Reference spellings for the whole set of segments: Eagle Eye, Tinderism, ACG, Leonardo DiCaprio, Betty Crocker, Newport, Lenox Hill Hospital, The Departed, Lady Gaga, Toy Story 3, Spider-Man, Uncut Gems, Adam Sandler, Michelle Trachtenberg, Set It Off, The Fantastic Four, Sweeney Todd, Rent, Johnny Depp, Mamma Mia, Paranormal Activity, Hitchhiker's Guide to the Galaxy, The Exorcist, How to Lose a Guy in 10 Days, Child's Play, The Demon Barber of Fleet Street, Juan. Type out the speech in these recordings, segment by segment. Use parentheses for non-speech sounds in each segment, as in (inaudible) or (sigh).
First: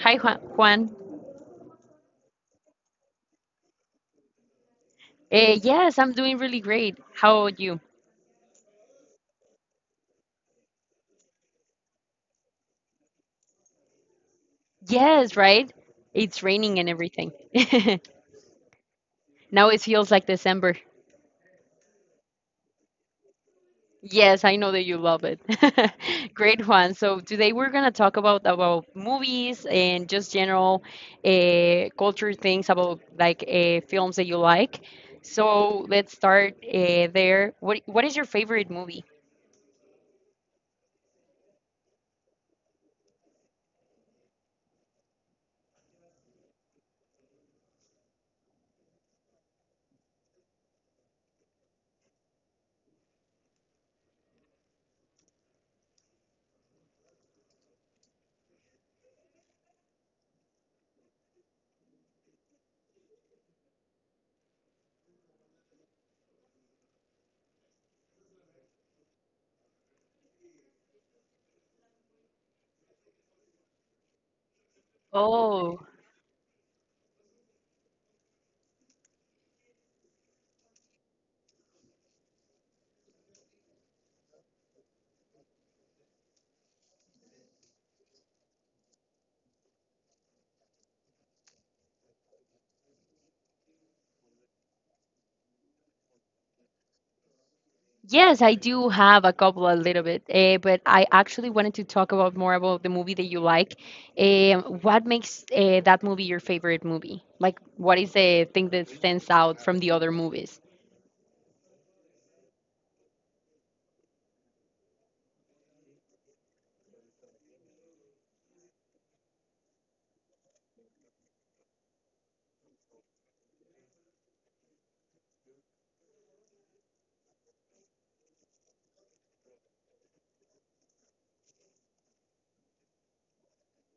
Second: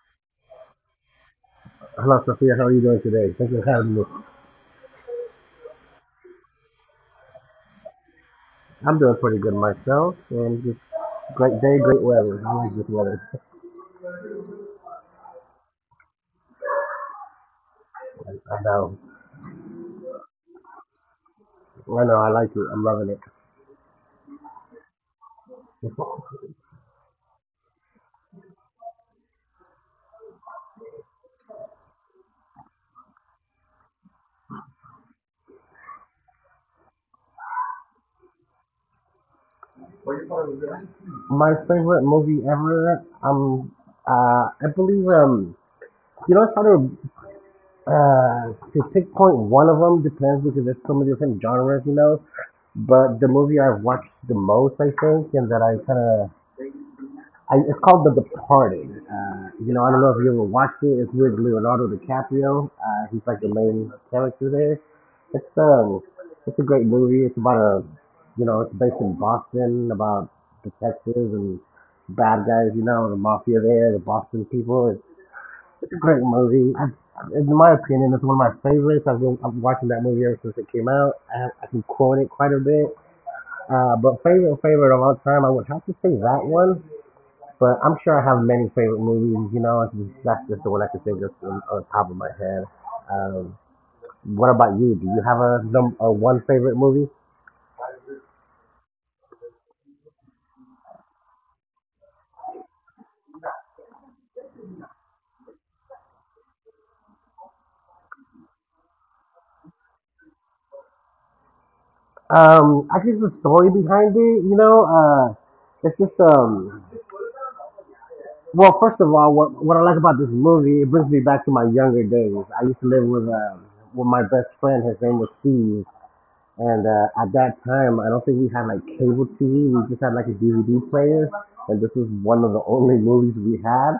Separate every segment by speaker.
Speaker 1: Hi, Juan. Juan.
Speaker 2: Hello, Sophia. How are you doing today? Thank you for having me.
Speaker 1: Yes, I'm doing really great. How about you?
Speaker 2: I'm doing pretty good myself. And just great day, great weather. I like this weather. (laughs)
Speaker 1: Yes, right? It's raining and everything. (laughs)
Speaker 2: I know.
Speaker 1: Now it feels like December.
Speaker 2: I know. I like it. I'm loving it.
Speaker 1: Yes, I know that you love it.
Speaker 2: (laughs)
Speaker 1: (laughs) Great, Juan. So today we're gonna talk about movies and just general culture things about like films that you like. So let's start there. What is your favorite movie?
Speaker 2: My favorite movie ever. I believe. It's hard to pinpoint one of them. Depends because there's so many different genres. You know, but the movie I've watched the most, I think, and that I kind of it's called The Departed. You know, I don't know if you ever watched it. It's with Leonardo DiCaprio. He's like the main character there. It's um, it's a great movie. You know, it's based in Boston about detectives and bad guys. You know, the mafia there, the Boston people. It's,
Speaker 1: Oh,
Speaker 2: it's a great movie. In my opinion, it's one of my favorites. I'm watching that movie ever since it came out. I can quote it quite a bit. But favorite of all time, I would have to say that one. But I'm sure I have many favorite movies. You know, like, that's just the one I can think of on top of my head. Um, what about you? Do you have a num a one favorite movie?
Speaker 1: yes, I do have a couple a little bit, but I actually wanted to talk about more about the movie that you like. What makes that movie your favorite movie? Like, what is the thing that stands out from the other movies?
Speaker 2: I think the story behind it. You know, it's just. Well, first of all, what I like about this movie, it brings me back to my younger days. I used to live with my best friend. His name was Steve. And at that time, I don't think we had like cable TV. We just had like a DVD player, and this was one of the only movies we had.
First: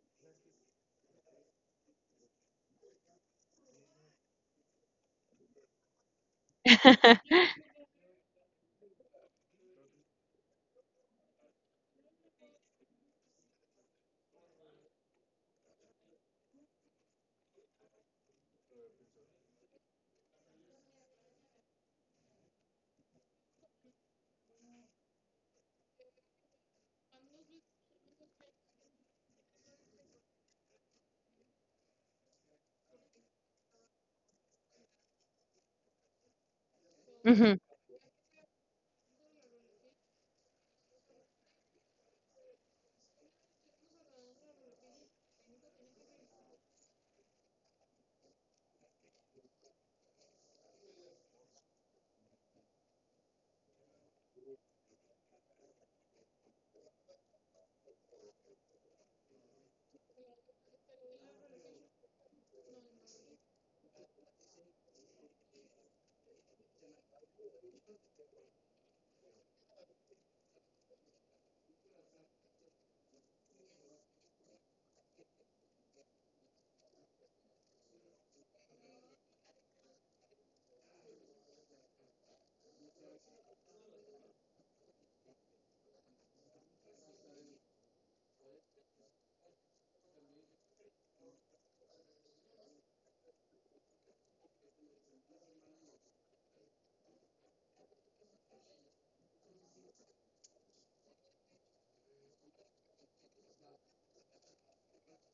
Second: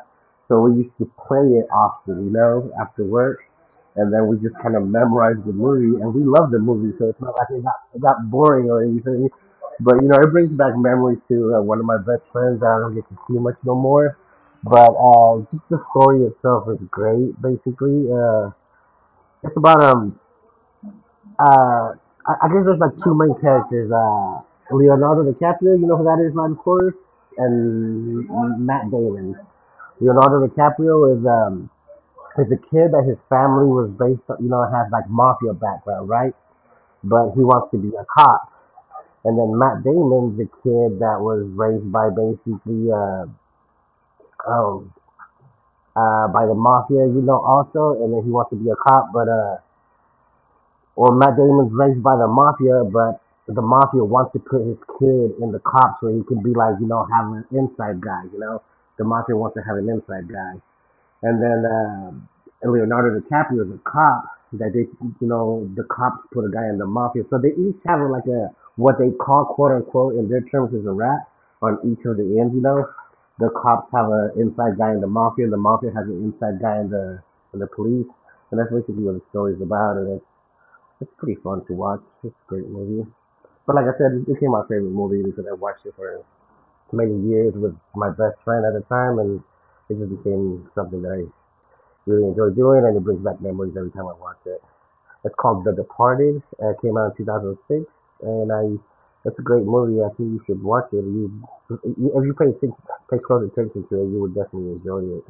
Speaker 2: So we used to play it often, you know, after work, and then we just kind of memorized the movie, and we loved the movie. So it's not
Speaker 1: (laughs)
Speaker 2: like it got boring or anything. But you know, it brings back memories to one of my best friends that I don't get to see much no more. But just the story itself is great. Basically, it's about um uh, I guess there's like two main characters. Leonardo DiCaprio, you know who that is, man, of course, and Matt Damon. Leonardo DiCaprio is a kid that his family was based, on, you know, has like mafia background, right? But he
Speaker 1: Mhm.
Speaker 2: wants to be a cop. And then Matt Damon's a kid that was raised by basically oh, by the mafia, you know, also, and then he wants to be a cop, but well, Matt Damon's raised by the mafia, but the mafia wants to put his kid in the cops so he can be like, you know, have an inside guy, you know? The mafia wants to have an inside guy. And then Leonardo DiCaprio is a cop that they, you know, the cops put a guy in the mafia. So they each have like a, what they call, quote unquote, in their terms is a rat on each of the ends, you know? The cops have an inside guy in the mafia, and the mafia has an inside guy in the police. And that's basically what the story is about. And it's pretty fun to watch. It's a great movie. But like I said, it became my favorite movie because I watched it for many years with my best friend at the time, and it just became something that I really enjoy doing, and it brings back memories every time I watch it. It's called The Departed. It came out in 2006, and I. It's a great movie. I think you should watch it. If you pay close attention to it, you would definitely enjoy it.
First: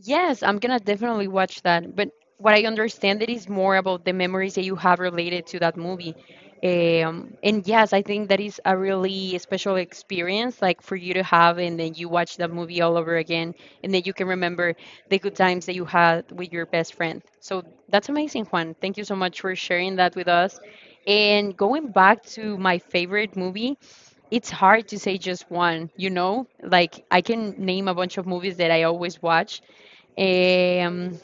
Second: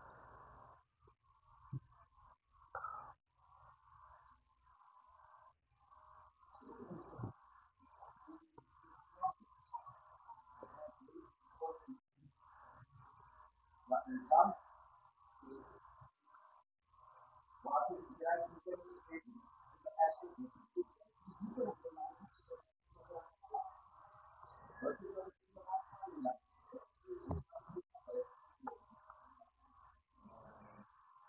Speaker 1: Yes, I'm gonna definitely watch that. But what I understand it is more about the memories that you have related to that movie. And yes, I think that is a really special experience, like for you to have, and then you watch that movie all over again, and then you can remember the good times that you had with your best friend. So that's amazing, Juan. Thank you so much for sharing that with us. And going back to my favorite movie, it's hard to say just one, you know? Like I can name a bunch of movies that I always watch. Um,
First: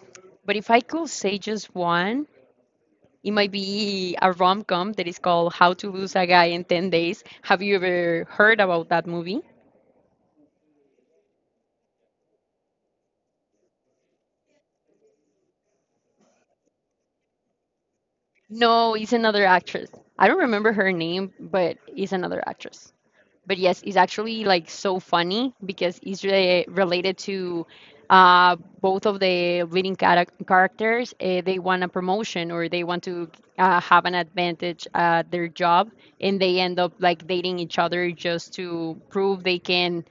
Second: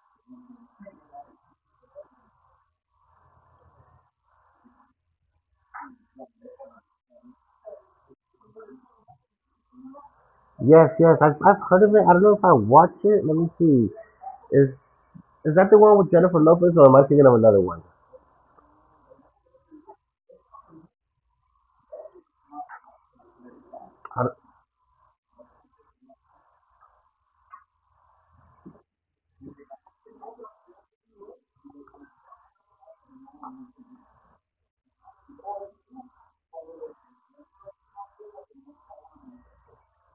Speaker 1: but if I could say just one, it might be a rom-com that is called How to Lose a Guy in 10 Days. Have you ever heard about that movie?
Speaker 2: Yes, I've heard of it. I don't know if I watched it. Let me see. Is is that the one with Jennifer Lopez, or am I thinking of another one?
Speaker 1: No, it's another actress. I don't remember her name, but it's another actress. But yes, it's
Speaker 2: I-
Speaker 1: actually like so funny because it's related to both of the leading characters. They want a promotion or they want to have an advantage at their job, and they end up like dating each other just to prove they can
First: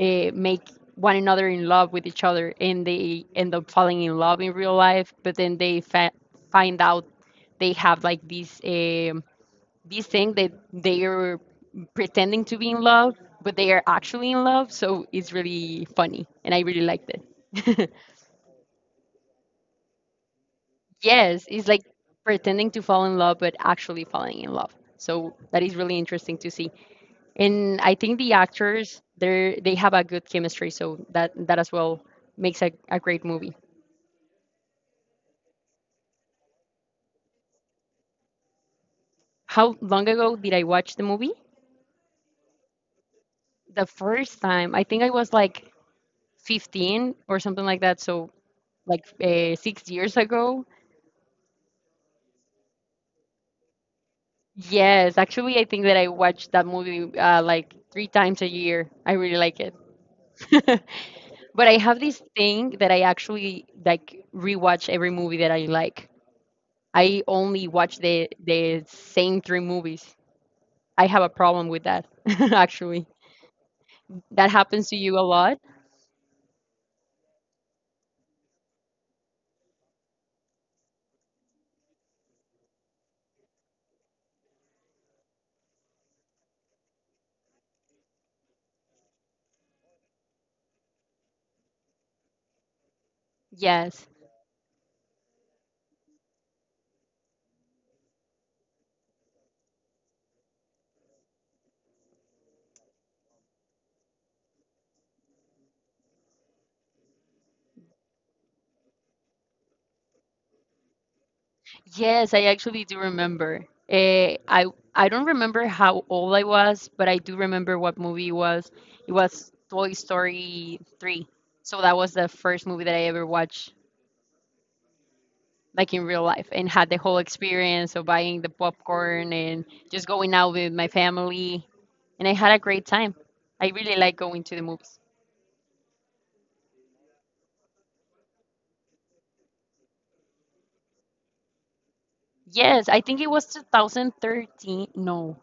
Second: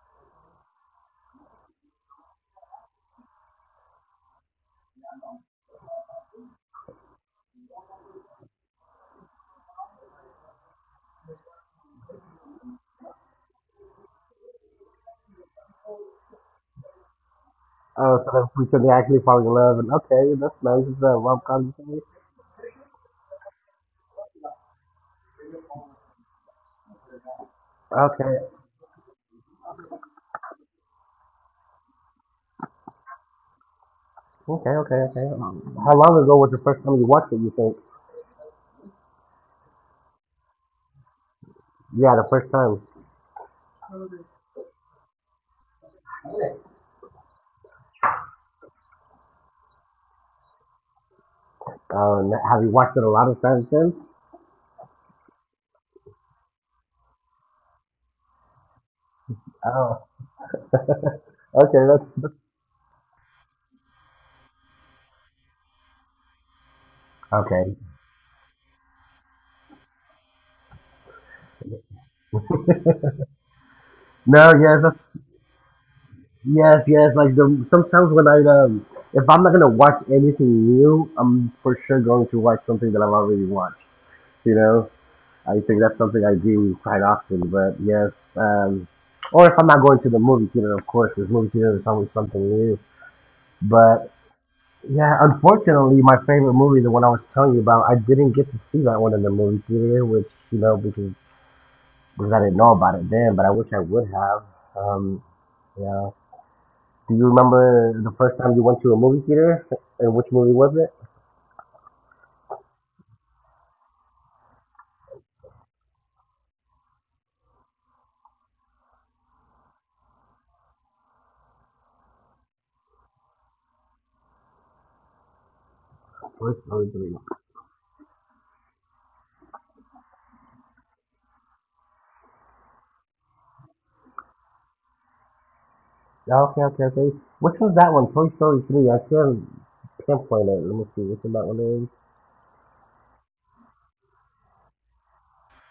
Speaker 1: make one another in love with each other, and they end up falling in love in real life. But then they find out they have like these these things that they are pretending to be in love, but they are actually in love. So it's really funny, and I really liked it.
Speaker 2: Oh, so that we can actually fall in love. And okay, that's nice.
Speaker 1: (laughs)
Speaker 2: It's a rom
Speaker 1: Yes, it's
Speaker 2: com.
Speaker 1: like pretending to fall in love, but actually falling in love. So that is really interesting to see. And I think the
Speaker 2: Okay,
Speaker 1: actors they have a good chemistry. So that as well makes a great movie.
Speaker 2: okay. How long ago was the first time you watched it? You think?
Speaker 1: How long ago did I watch the movie?
Speaker 2: Yeah, the first time.
Speaker 1: The first time, I think I was like 15 or something like that. So like 6 years ago.
Speaker 2: Oh, n have you watched it a lot of times since?
Speaker 1: Yes, actually, I think that I watch that movie like three times a year. I really like it.
Speaker 2: Oh, (laughs)
Speaker 1: (laughs) But I
Speaker 2: okay,
Speaker 1: have this
Speaker 2: that's
Speaker 1: thing that I actually like rewatch every movie that I like. I only
Speaker 2: okay.
Speaker 1: watch the same three movies. I have a problem with that, (laughs) actually.
Speaker 2: No,
Speaker 1: That
Speaker 2: yes,
Speaker 1: happens to you a lot?
Speaker 2: yes, yes. Like the Sometimes when I if I'm not gonna watch anything new, I'm for sure going to watch something that I've already watched. You know? I think that's something I do quite often. But yes, um, or if I'm not going to the movie theater, of course, because movie theater is always something new.
Speaker 1: Yes.
Speaker 2: But yeah, unfortunately, my favorite movie, the one I was telling you about, I didn't get to see that one in the movie theater, which you know because I didn't know about it then. But I wish I would have. Um, yeah. Do you remember the first time you went to a movie theater? (laughs) And which movie was it?
Speaker 1: Yes, I actually do remember. Eh, I I don't remember how old I was, but I do remember what movie it was. It was Toy Story 3. So that was the first movie that I ever watched, like in real life,
Speaker 2: Toy
Speaker 1: and had
Speaker 2: Story
Speaker 1: the whole
Speaker 2: 3.
Speaker 1: experience of buying the popcorn and just going out with my family. And I had a great time. I really like going to the movies.
Speaker 2: Yeah, okay, Which was that one? Toy Story 3. I can't pinpoint it. Let me see which one that one is.
Speaker 1: Yes, I think it was 2013. No,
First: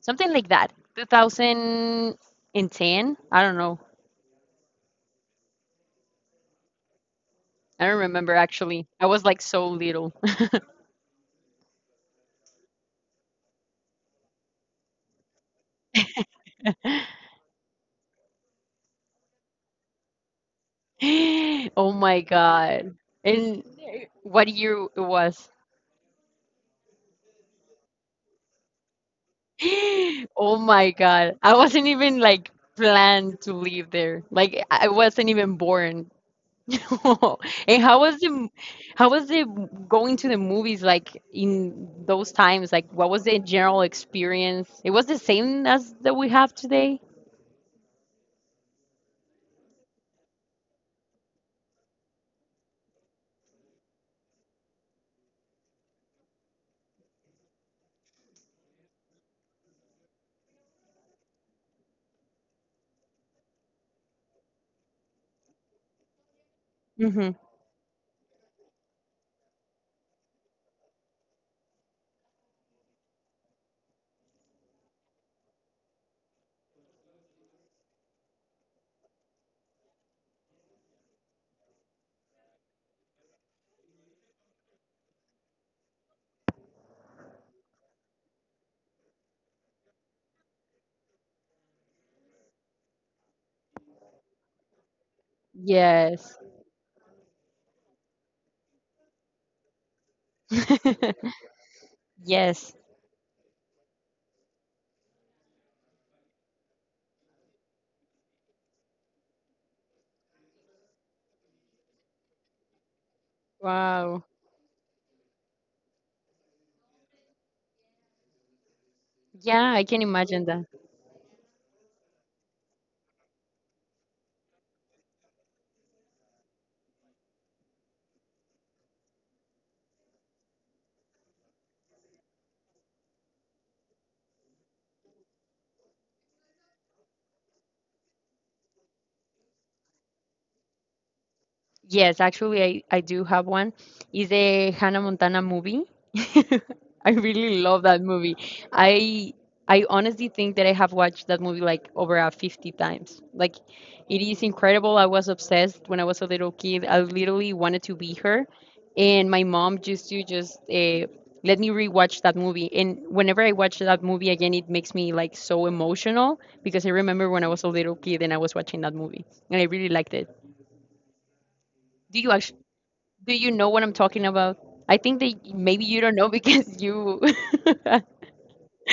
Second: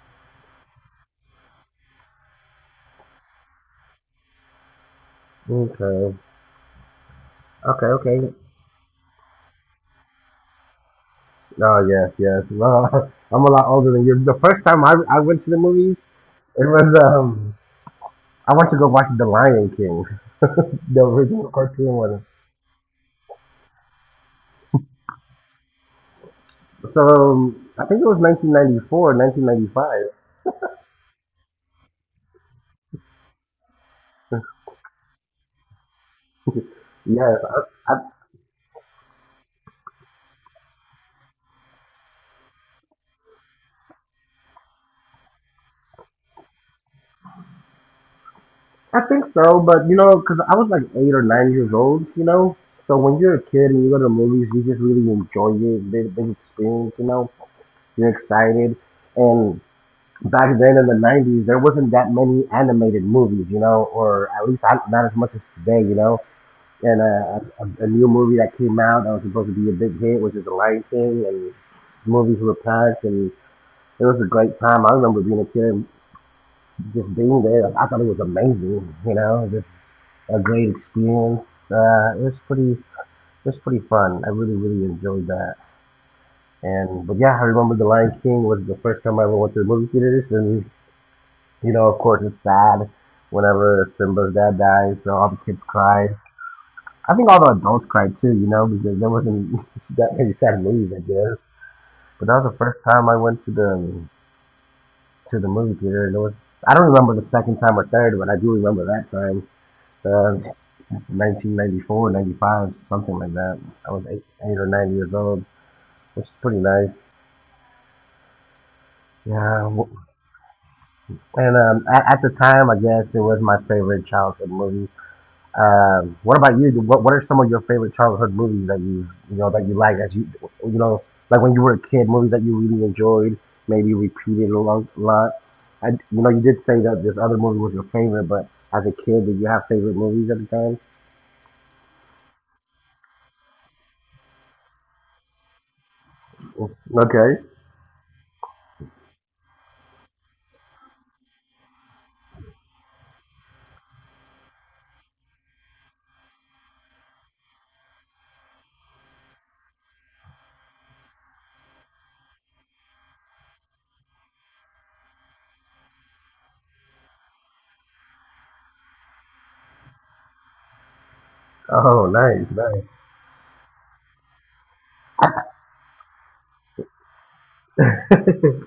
Speaker 1: something like that. 2010. I don't know.
Speaker 2: Okay.
Speaker 1: I
Speaker 2: Okay,
Speaker 1: don't remember
Speaker 2: okay.
Speaker 1: actually. I was like so little.
Speaker 2: Oh yes, yes. Well, (laughs) I'm a lot older than you. The first time I went to the movies, it was
Speaker 1: (laughs)
Speaker 2: I went to go watch The Lion King, (laughs) the original
Speaker 1: Oh
Speaker 2: cartoon
Speaker 1: my
Speaker 2: one.
Speaker 1: God. And What year it was?
Speaker 2: So I think it was 1994,
Speaker 1: (gasps)
Speaker 2: 1995.
Speaker 1: Oh my God. I wasn't even like planned to live there. Like I wasn't even born. (laughs)
Speaker 2: Yes,
Speaker 1: And how
Speaker 2: I
Speaker 1: was the going to the movies like in those times? Like what was the general experience? It was the same as that we have today?
Speaker 2: I think so. But you know, because I was like 8 or 9 years old, you know. So when you're a kid and you go to the movies, you just really enjoy it, the big experience, you know. You're excited, and back then in the '90s, there wasn't that many animated movies, you know, or at least not as much as today, you know. And
Speaker 1: Mm-hmm.
Speaker 2: a new movie that came out that was supposed to be a big hit, which is The Lion King, and movies were packed, and it was a great time. I remember being a kid and just being there. Like, I thought it was amazing, you know, just a great experience. It was pretty fun. I really, really enjoyed that. And but yeah, I remember The Lion King was the first time I ever went to the movie theaters, and you know, of course, it's sad whenever Simba's dad dies, so all the kids cry.
Speaker 1: Yes.
Speaker 2: I think all the adults cried too, you know, because there wasn't (laughs) that many sad movies, I
Speaker 1: (laughs)
Speaker 2: guess. But that
Speaker 1: Yes.
Speaker 2: was the first time I went to the movie theater. And it was I don't remember the second time or third, but I do remember that time. Uh, 1994, 95, something like that. I
Speaker 1: Wow.
Speaker 2: was 8 or 9 years old, which is pretty nice.
Speaker 1: Yeah, I
Speaker 2: Yeah,
Speaker 1: can imagine.
Speaker 2: and at the time, I guess it was my favorite childhood movie. What about you? What are some of your favorite childhood movies that that you like as you you know like when you were a kid, movies that you really enjoyed, maybe repeated a lot. Lot. And you know, you did say that this other movie was your favorite, but as a kid, did you have favorite movies at the time?
Speaker 1: Yes, actually, I do have one. Is the Hannah Montana movie. (laughs) I really
Speaker 2: Okay.
Speaker 1: love that movie. I I honestly think that I have watched that movie like over 50 times. Like it is incredible. I was obsessed when I was a little kid. I literally wanted to be her, and my mom used to just let me rewatch that movie. And whenever I watch that movie again, it makes me like so emotional because I remember when I was a little kid and I was watching that movie, and I really liked it. Do
Speaker 2: Oh,
Speaker 1: you actually?
Speaker 2: nice, nice.
Speaker 1: Do you know what I'm talking about? I think that maybe you don't know because you. (laughs)
Speaker 2: (laughs)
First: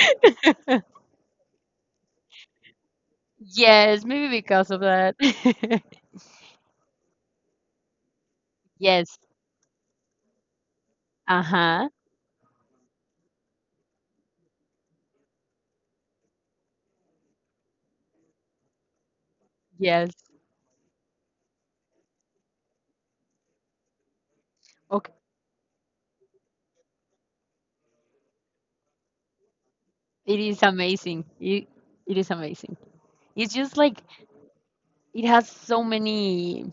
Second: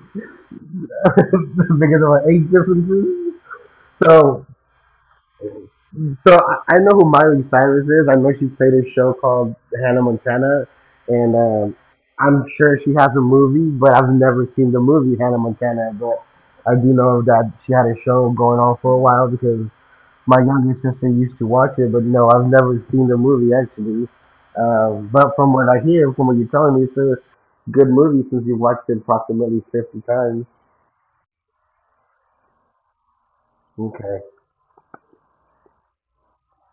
Speaker 2: Because of our age differences.
Speaker 1: Yes, maybe
Speaker 2: So
Speaker 1: because of that. (laughs)
Speaker 2: So I know who Miley Cyrus is. I know she played a show
Speaker 1: Yes.
Speaker 2: called Hannah Montana, and
Speaker 1: Uh-huh.
Speaker 2: I'm sure she has a movie, but I've never seen the movie Hannah Montana. But I do know that she had a show going on for a while because
Speaker 1: Yes.
Speaker 2: my younger sister used to watch it. But no, I've never seen the movie actually.
Speaker 1: Okay.
Speaker 2: But from what I hear, from what you're telling me, it's a good movie since you've watched it approximately 50
Speaker 1: It
Speaker 2: times.
Speaker 1: is amazing. It is amazing. It's just like
Speaker 2: Okay,
Speaker 1: it has so many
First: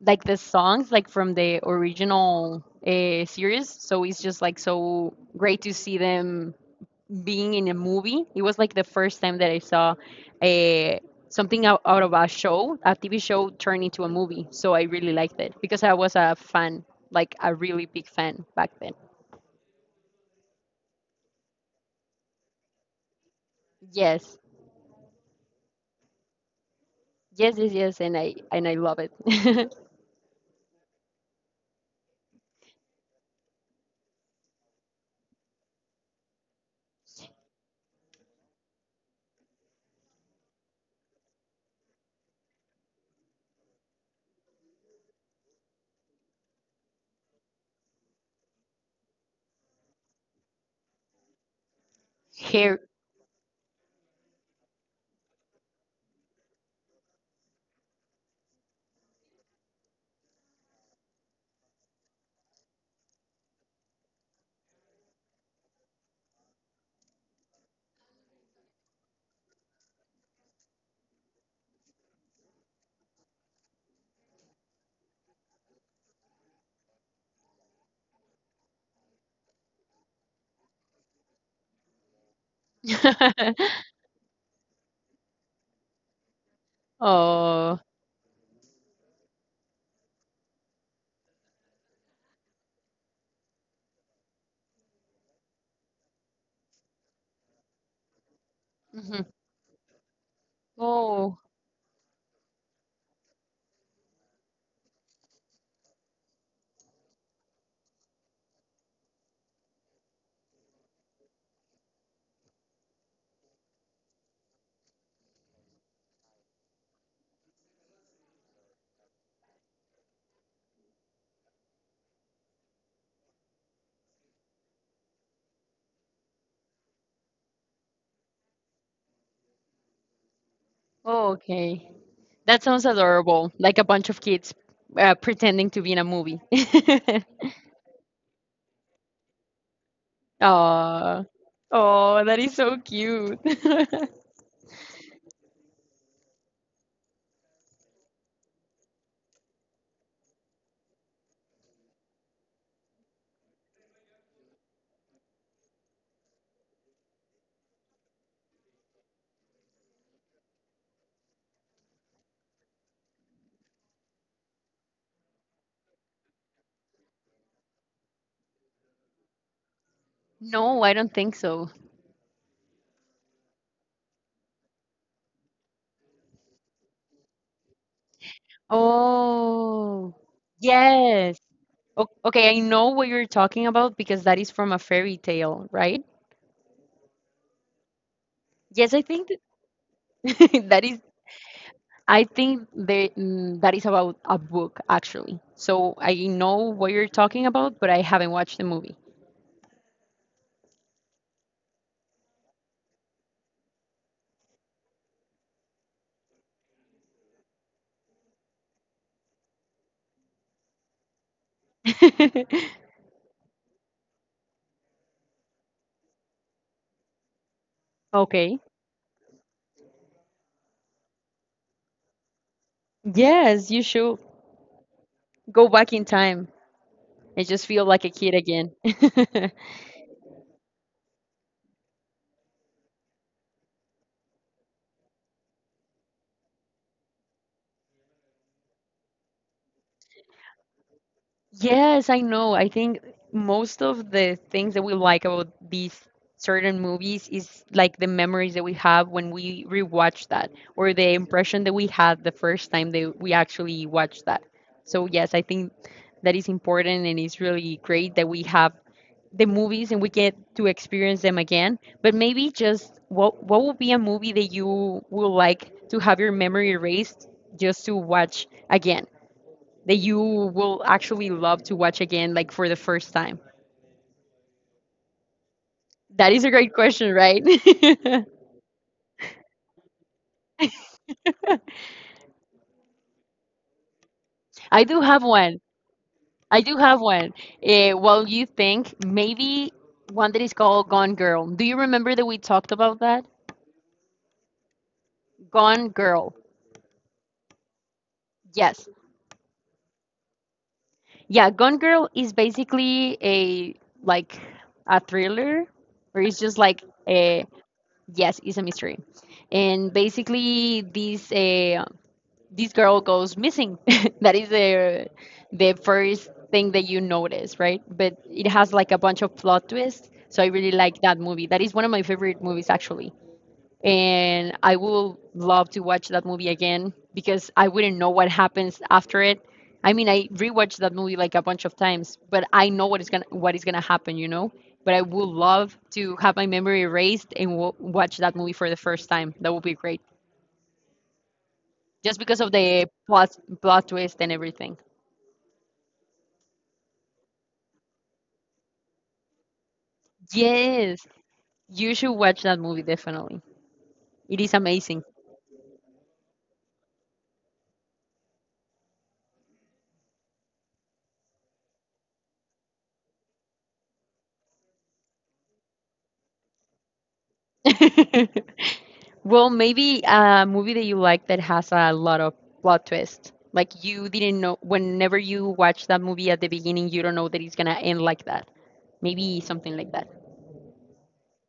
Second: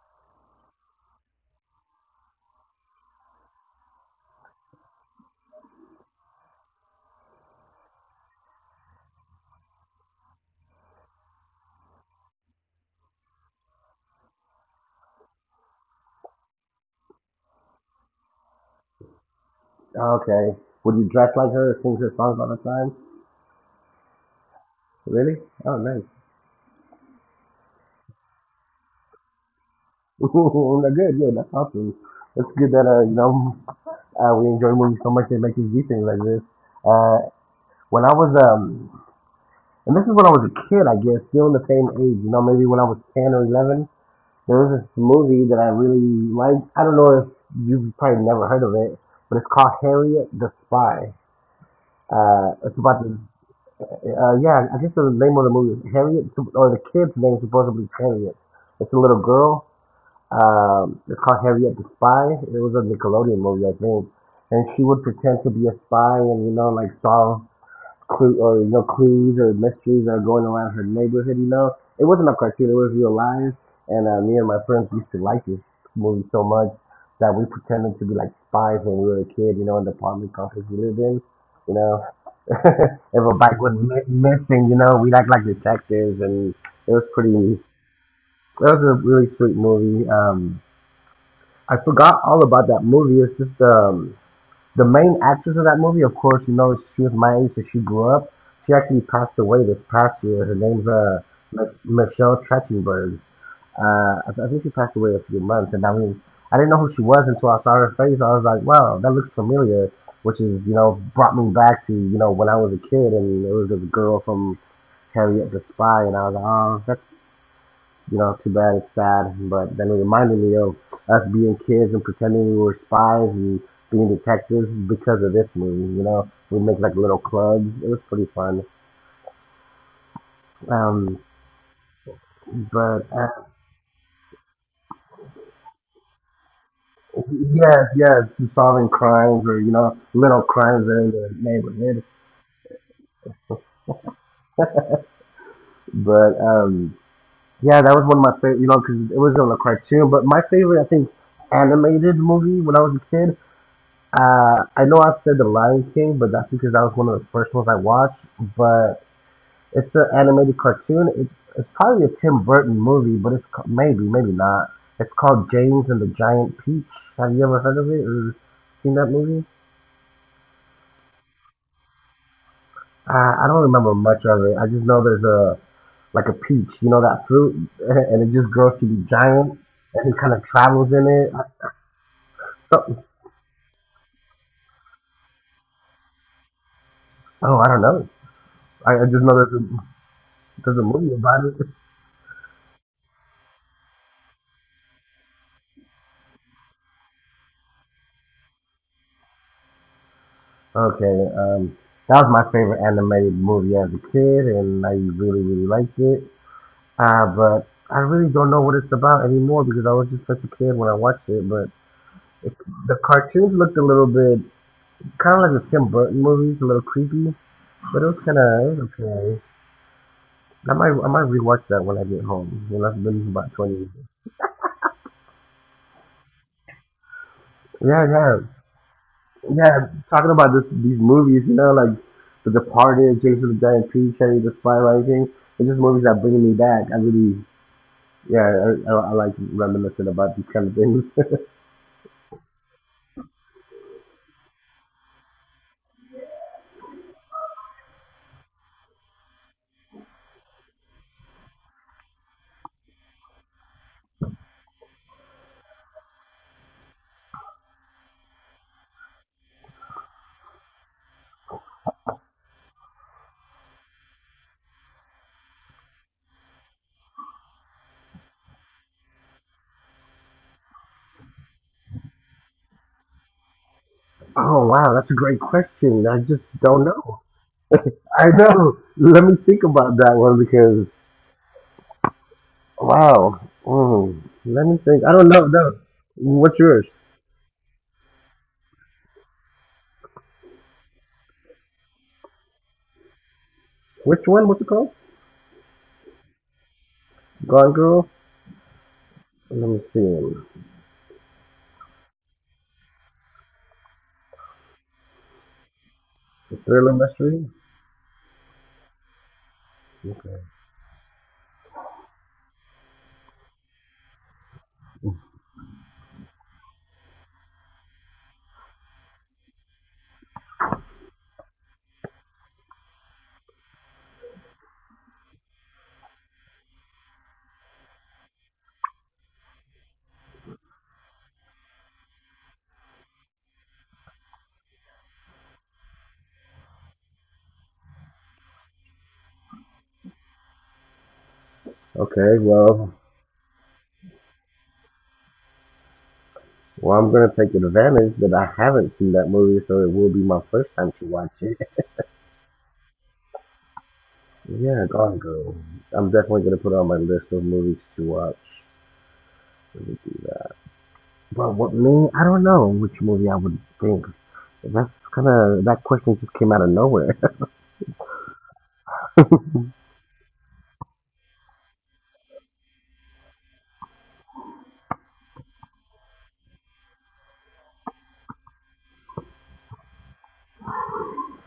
Speaker 1: like the songs like from the original series, so it's just like so great to see them being in a movie. It was like the first time that I saw a something out of a show, a TV show turned into a movie. So I really liked it because I was a fan, like a really big fan back then.
Speaker 2: okay. Would you dress like her, sing her songs all the time?
Speaker 1: Yes.
Speaker 2: Really? Oh, nice.
Speaker 1: Yes, yes, yes, and I love it.
Speaker 2: (laughs) Good, good. That's awesome. That's good that we enjoy movies so much that make us do things like this. Uh, when I was And this is when I was a kid, I guess, still in the same age. You know, maybe when I was 10 or 11, there was this movie that I really liked. I don't know if you've probably never heard of it, but it's called Harriet the Spy.
Speaker 1: (laughs)
Speaker 2: It's
Speaker 1: Hair.
Speaker 2: about the Yeah, I guess the name of the movie is Harriet, or the kid's name is supposedly Harriet. It's a little girl, It's called Harriet the Spy. It was a Nickelodeon movie, I think. And she would pretend to be a spy and, like solve clue or, clues or mysteries that are going around her neighborhood. It wasn't a cartoon, it was real life. And me and my friends used to like this movie so much that we pretended to be like spies when we were a kid, in the apartment complex we lived in, you know. (laughs) If a bike was
Speaker 1: (laughs)
Speaker 2: missing, we'd act like detectives, and it was pretty.
Speaker 1: Oh.
Speaker 2: It was a really sweet movie. I forgot all about that movie. It's just the main actress of that movie. Of course, you know she was my age, so she grew up. She actually
Speaker 1: Mhm.
Speaker 2: passed away this past year. Her name's
Speaker 1: Oh.
Speaker 2: Michelle Trachtenberg. I think she passed away a few months, and I mean, I didn't know who she was until I saw her face. I was like, wow, that looks familiar, which is you know brought me back to when I was a kid, and it was this girl from Harriet the Spy, and I was like, oh, that's you know, too bad it's sad. But then it reminded me of us being kids and pretending we were spies and being detectives because of this movie. You know, we make like little clubs. It was pretty fun. Um,
Speaker 1: Oh, okay. That sounds
Speaker 2: but
Speaker 1: adorable. Like a bunch of kids pretending to be in a movie. (laughs)
Speaker 2: Yes, yes, solving crimes or little crimes in
Speaker 1: Oh.
Speaker 2: the neighborhood.
Speaker 1: Oh, that is so cute. (laughs)
Speaker 2: But yeah, that was one of my favorite. You know, because it was on a cartoon. But my favorite, I think, animated movie when I was a kid. I know I said The Lion King, but that's because that was one of the first ones I watched. But it's an animated cartoon. It's probably a Tim Burton movie, but it's maybe not. It's called James and the Giant Peach. Have you ever heard of it or seen that movie?
Speaker 1: No, I don't think so.
Speaker 2: I don't remember much of it. I just know there's a like a peach, you know that fruit, (laughs) and it just grows to be giant, and
Speaker 1: Oh,
Speaker 2: he kind of travels in it.
Speaker 1: yes. O- okay, I know what
Speaker 2: So,
Speaker 1: you're talking about because that is from a fairy tale, right?
Speaker 2: oh, I don't know.
Speaker 1: Yes,
Speaker 2: I,
Speaker 1: I
Speaker 2: I
Speaker 1: think
Speaker 2: just know there's a
Speaker 1: (laughs) that
Speaker 2: there's a
Speaker 1: is.
Speaker 2: movie about it.
Speaker 1: I think that that is about a book actually. So I know what you're talking about, but I haven't watched the movie.
Speaker 2: Okay, um, that was my favorite animated movie as a kid, and I really liked it. But I really don't know what it's about anymore because I was just such a kid when I watched it. But it,
Speaker 1: (laughs)
Speaker 2: the cartoons looked a little bit kind of like the Tim Burton movies, a little creepy. But it was kind of
Speaker 1: Okay.
Speaker 2: it was okay. I might rewatch that when I get home. You know, that's been about
Speaker 1: Yes,
Speaker 2: twenty.
Speaker 1: you
Speaker 2: years.
Speaker 1: should go back in time and just feel like a
Speaker 2: Yeah,
Speaker 1: kid
Speaker 2: yeah,
Speaker 1: again. (laughs)
Speaker 2: yeah. Talking about this these movies, like The Departed, James of the Giant Peach, Harry the Spy Rising. They're just movies that bring me back. I really, yeah, I like reminiscing about these kind of things.
Speaker 1: Yes, I know. I think most of the things that we like about these certain movies is like the memories that we have when we rewatch that, or the impression that we had the first time that we actually watched that. So, yes, I think that is important and it's really great that we have the movies and we get to experience them again. But maybe just what would be a movie that you would like to have your memory erased just to watch again? That you will actually love to watch again, like for the first time?
Speaker 2: Oh wow, that's a great question. I
Speaker 1: That is
Speaker 2: just
Speaker 1: a great
Speaker 2: don't
Speaker 1: question,
Speaker 2: know.
Speaker 1: right? (laughs)
Speaker 2: (laughs) I know. Let me think about that one because wow. Let me
Speaker 1: I do
Speaker 2: think. I
Speaker 1: have
Speaker 2: don't know.
Speaker 1: one.
Speaker 2: No.
Speaker 1: I
Speaker 2: What's
Speaker 1: do
Speaker 2: yours?
Speaker 1: have one. Well, you think maybe one that is called Gone Girl. Do you remember that we talked about that?
Speaker 2: Which one? What's it called?
Speaker 1: Gone Girl.
Speaker 2: Gone Girl.
Speaker 1: Yes.
Speaker 2: Let me see.
Speaker 1: Yeah, Gone Girl is basically a like a thriller, or it's just like
Speaker 2: Thriller
Speaker 1: a
Speaker 2: mystery.
Speaker 1: yes, it's a mystery, and
Speaker 2: Okay.
Speaker 1: basically this girl goes missing. (laughs) That is the first thing that you notice, right? But it has like a bunch of plot twists. So I really like that movie. That is one of my favorite movies actually. And I will love to watch that movie again because I wouldn't know what happens after it. I mean, I rewatched that movie like a bunch of times, but I know what is gonna happen, you know. But I would love to have my memory erased and watch that movie for the first time. That would be great just
Speaker 2: Okay.
Speaker 1: because of the
Speaker 2: Well,
Speaker 1: plot twist and everything.
Speaker 2: well, I'm gonna take advantage that I haven't seen that movie, so it will be my first time
Speaker 1: Yes,
Speaker 2: to watch it. (laughs)
Speaker 1: you should watch that movie definitely. It is
Speaker 2: Yeah,
Speaker 1: amazing.
Speaker 2: Gone Girl. I'm definitely gonna put it on my list of movies to watch. But what me? I don't know which movie I would think. That's kind of that question just came out of nowhere.
Speaker 1: (laughs) Well, maybe a movie that you like that has a lot of plot twist. Like you didn't know whenever you watch that movie at the beginning, you don't know that it's gonna end like that. Maybe something like that.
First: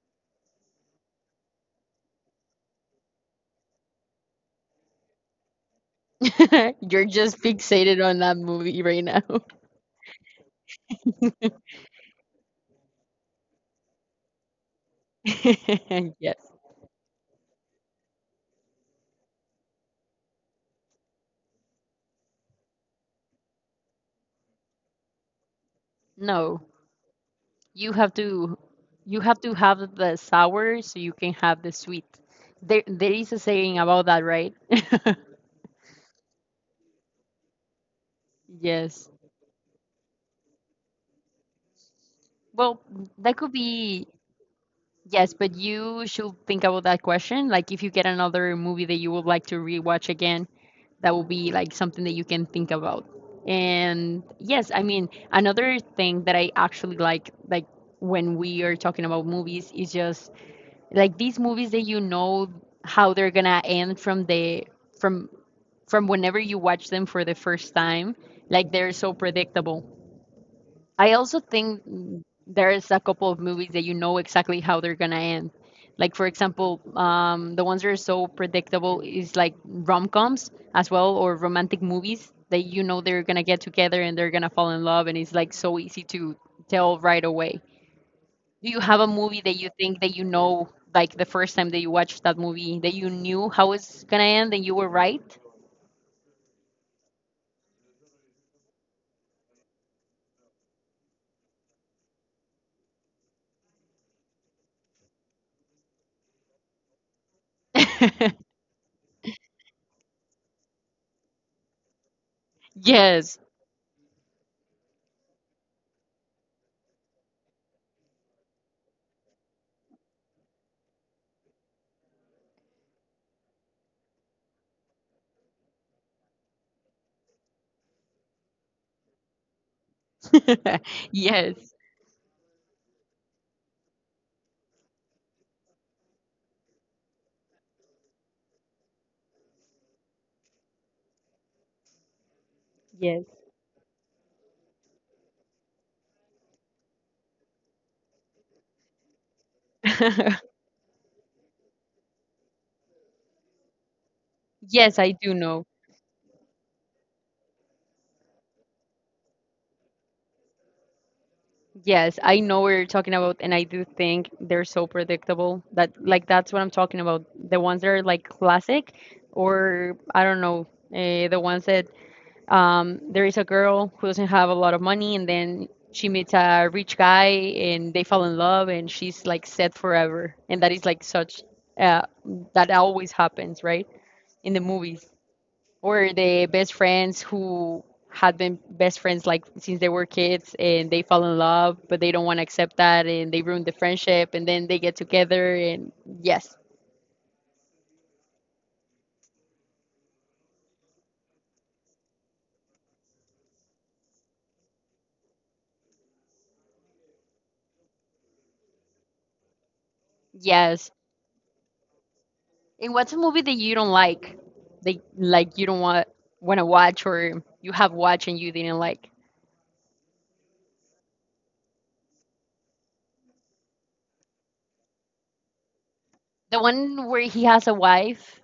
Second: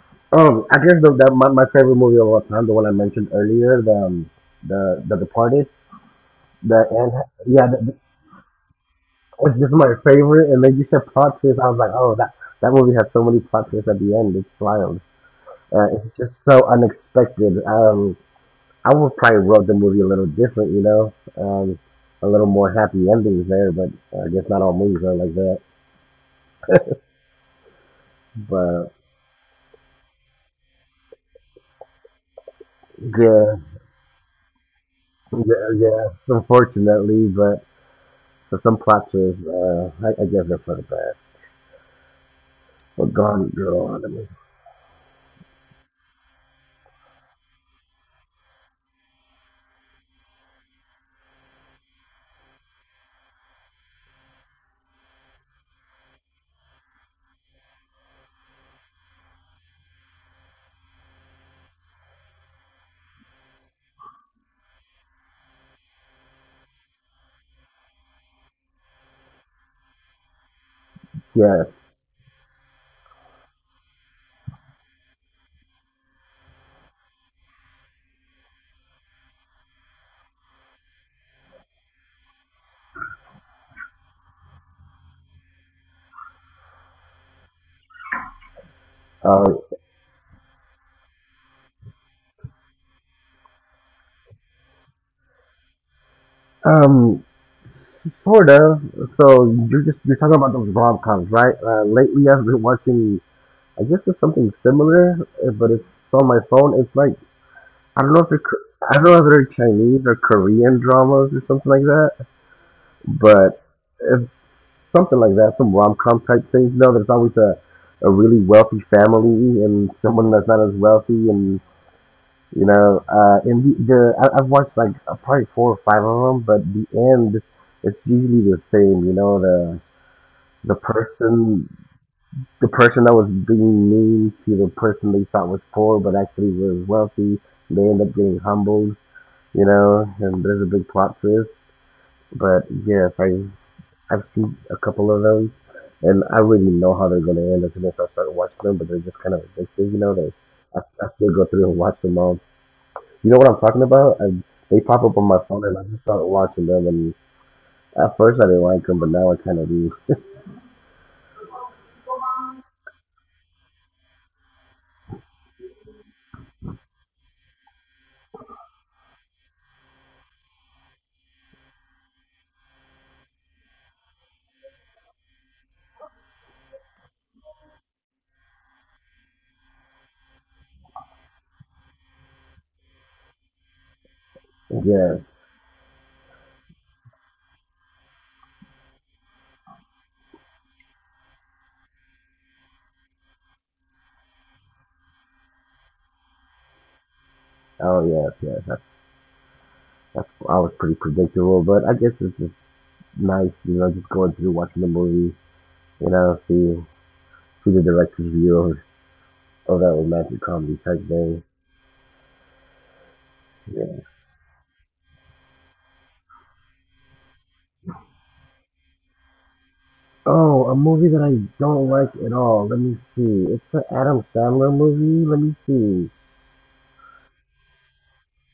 Speaker 2: (laughs) I guess the, that my favorite movie of all time, the one I mentioned earlier, the Departed, the
Speaker 1: (laughs) You're
Speaker 2: and
Speaker 1: just
Speaker 2: yeah,
Speaker 1: fixated on that movie right now.
Speaker 2: it's just my favorite. And then you said plot twist, I was like, oh, that movie has so many plot twists at the end. It's wild.
Speaker 1: (laughs)
Speaker 2: It's just
Speaker 1: Yes.
Speaker 2: so unexpected. I would probably wrote the movie a little different, you know, um, a little more happy endings there. But I guess not all movies are like that.
Speaker 1: No. You have to
Speaker 2: But
Speaker 1: you have to have the sour so you can have the sweet. There is a
Speaker 2: yeah,
Speaker 1: saying about that, right? (laughs)
Speaker 2: yeah, yeah. Unfortunately, but so some plots
Speaker 1: Yes.
Speaker 2: are, I guess they're for the best.
Speaker 1: Well,
Speaker 2: But
Speaker 1: that
Speaker 2: Gone
Speaker 1: could
Speaker 2: Girl on
Speaker 1: be
Speaker 2: me.
Speaker 1: yes, but you should think about that question. Like if you get another movie that you would like to rewatch again, that will be like something that you can think about. And yes, I mean, another thing that I actually like when we are talking about movies is just like these movies that you know how they're gonna end from from whenever you watch them for the first time, like they're so predictable. I also
Speaker 2: Yes.
Speaker 1: think there's a couple of movies that you know exactly how they're gonna end, like for example the ones that are so predictable is like rom-coms as well, or romantic movies that you know they're gonna get together and they're gonna fall in love, and it's like so easy to tell right away. Do you have a movie
Speaker 2: Uh,
Speaker 1: that you think that the first time that you watched that movie, that you knew how it's gonna end and you were right?
Speaker 2: um, sort of. So you're talking about those rom coms, right? Lately I've been watching. I guess it's something similar, but it's on my phone. It's like I don't know if they're
Speaker 1: (laughs)
Speaker 2: I don't know if they're Chinese or Korean dramas or something like that,
Speaker 1: Yes.
Speaker 2: but it's something like that. Some rom com type things. You know, there's always a really wealthy family and someone that's not as wealthy and you know, and the I've watched like probably four or five of them, but the end it's usually the same. You know, the
Speaker 1: (laughs)
Speaker 2: person
Speaker 1: Yes.
Speaker 2: the person that was being mean to the person they thought was poor but actually was wealthy, they end up getting humbled. You know, and there's a big plot twist. But yes,
Speaker 1: Yes.
Speaker 2: I've seen a couple of those, and I already know how they're gonna end as soon as I start watching them. But they're just kind of addictive, you know. They
Speaker 1: (laughs)
Speaker 2: I, I still go through and watch them all. You know what I'm talking about? They pop
Speaker 1: Yes,
Speaker 2: up
Speaker 1: I
Speaker 2: on my
Speaker 1: do
Speaker 2: phone
Speaker 1: know.
Speaker 2: and I just start watching them. And at first I didn't like them, but now I kind of do.
Speaker 1: Yes, I know what you're talking about, and I do think they're so predictable that, like, that's what I'm talking about. The ones that are like classic, or I don't know, the ones that, there is a girl who doesn't have a lot of money, and then she meets a rich guy, and they fall in love, and she's like set forever. And that is like such, uh, that always happens, right? In the movies,
Speaker 2: Yes.
Speaker 1: or the best friends who had been best friends like since they were kids, and they fall in love, but they don't want to accept that, and they ruin the friendship, and then they get together, and yes,
Speaker 2: Oh yes, yes. That's, I was pretty predictable, but I guess it's just nice, you know, just going through watching the movie, you know, see the director's view of oh that romantic comedy type
Speaker 1: yes.
Speaker 2: thing.
Speaker 1: And what's a movie that you
Speaker 2: Yeah.
Speaker 1: don't like? That, like, you don't want to watch, or you have watched and you didn't like?
Speaker 2: Oh, a movie that I don't like at all. Let me see. It's the Adam Sandler movie. Let me see.
Speaker 1: The one where he has a wife.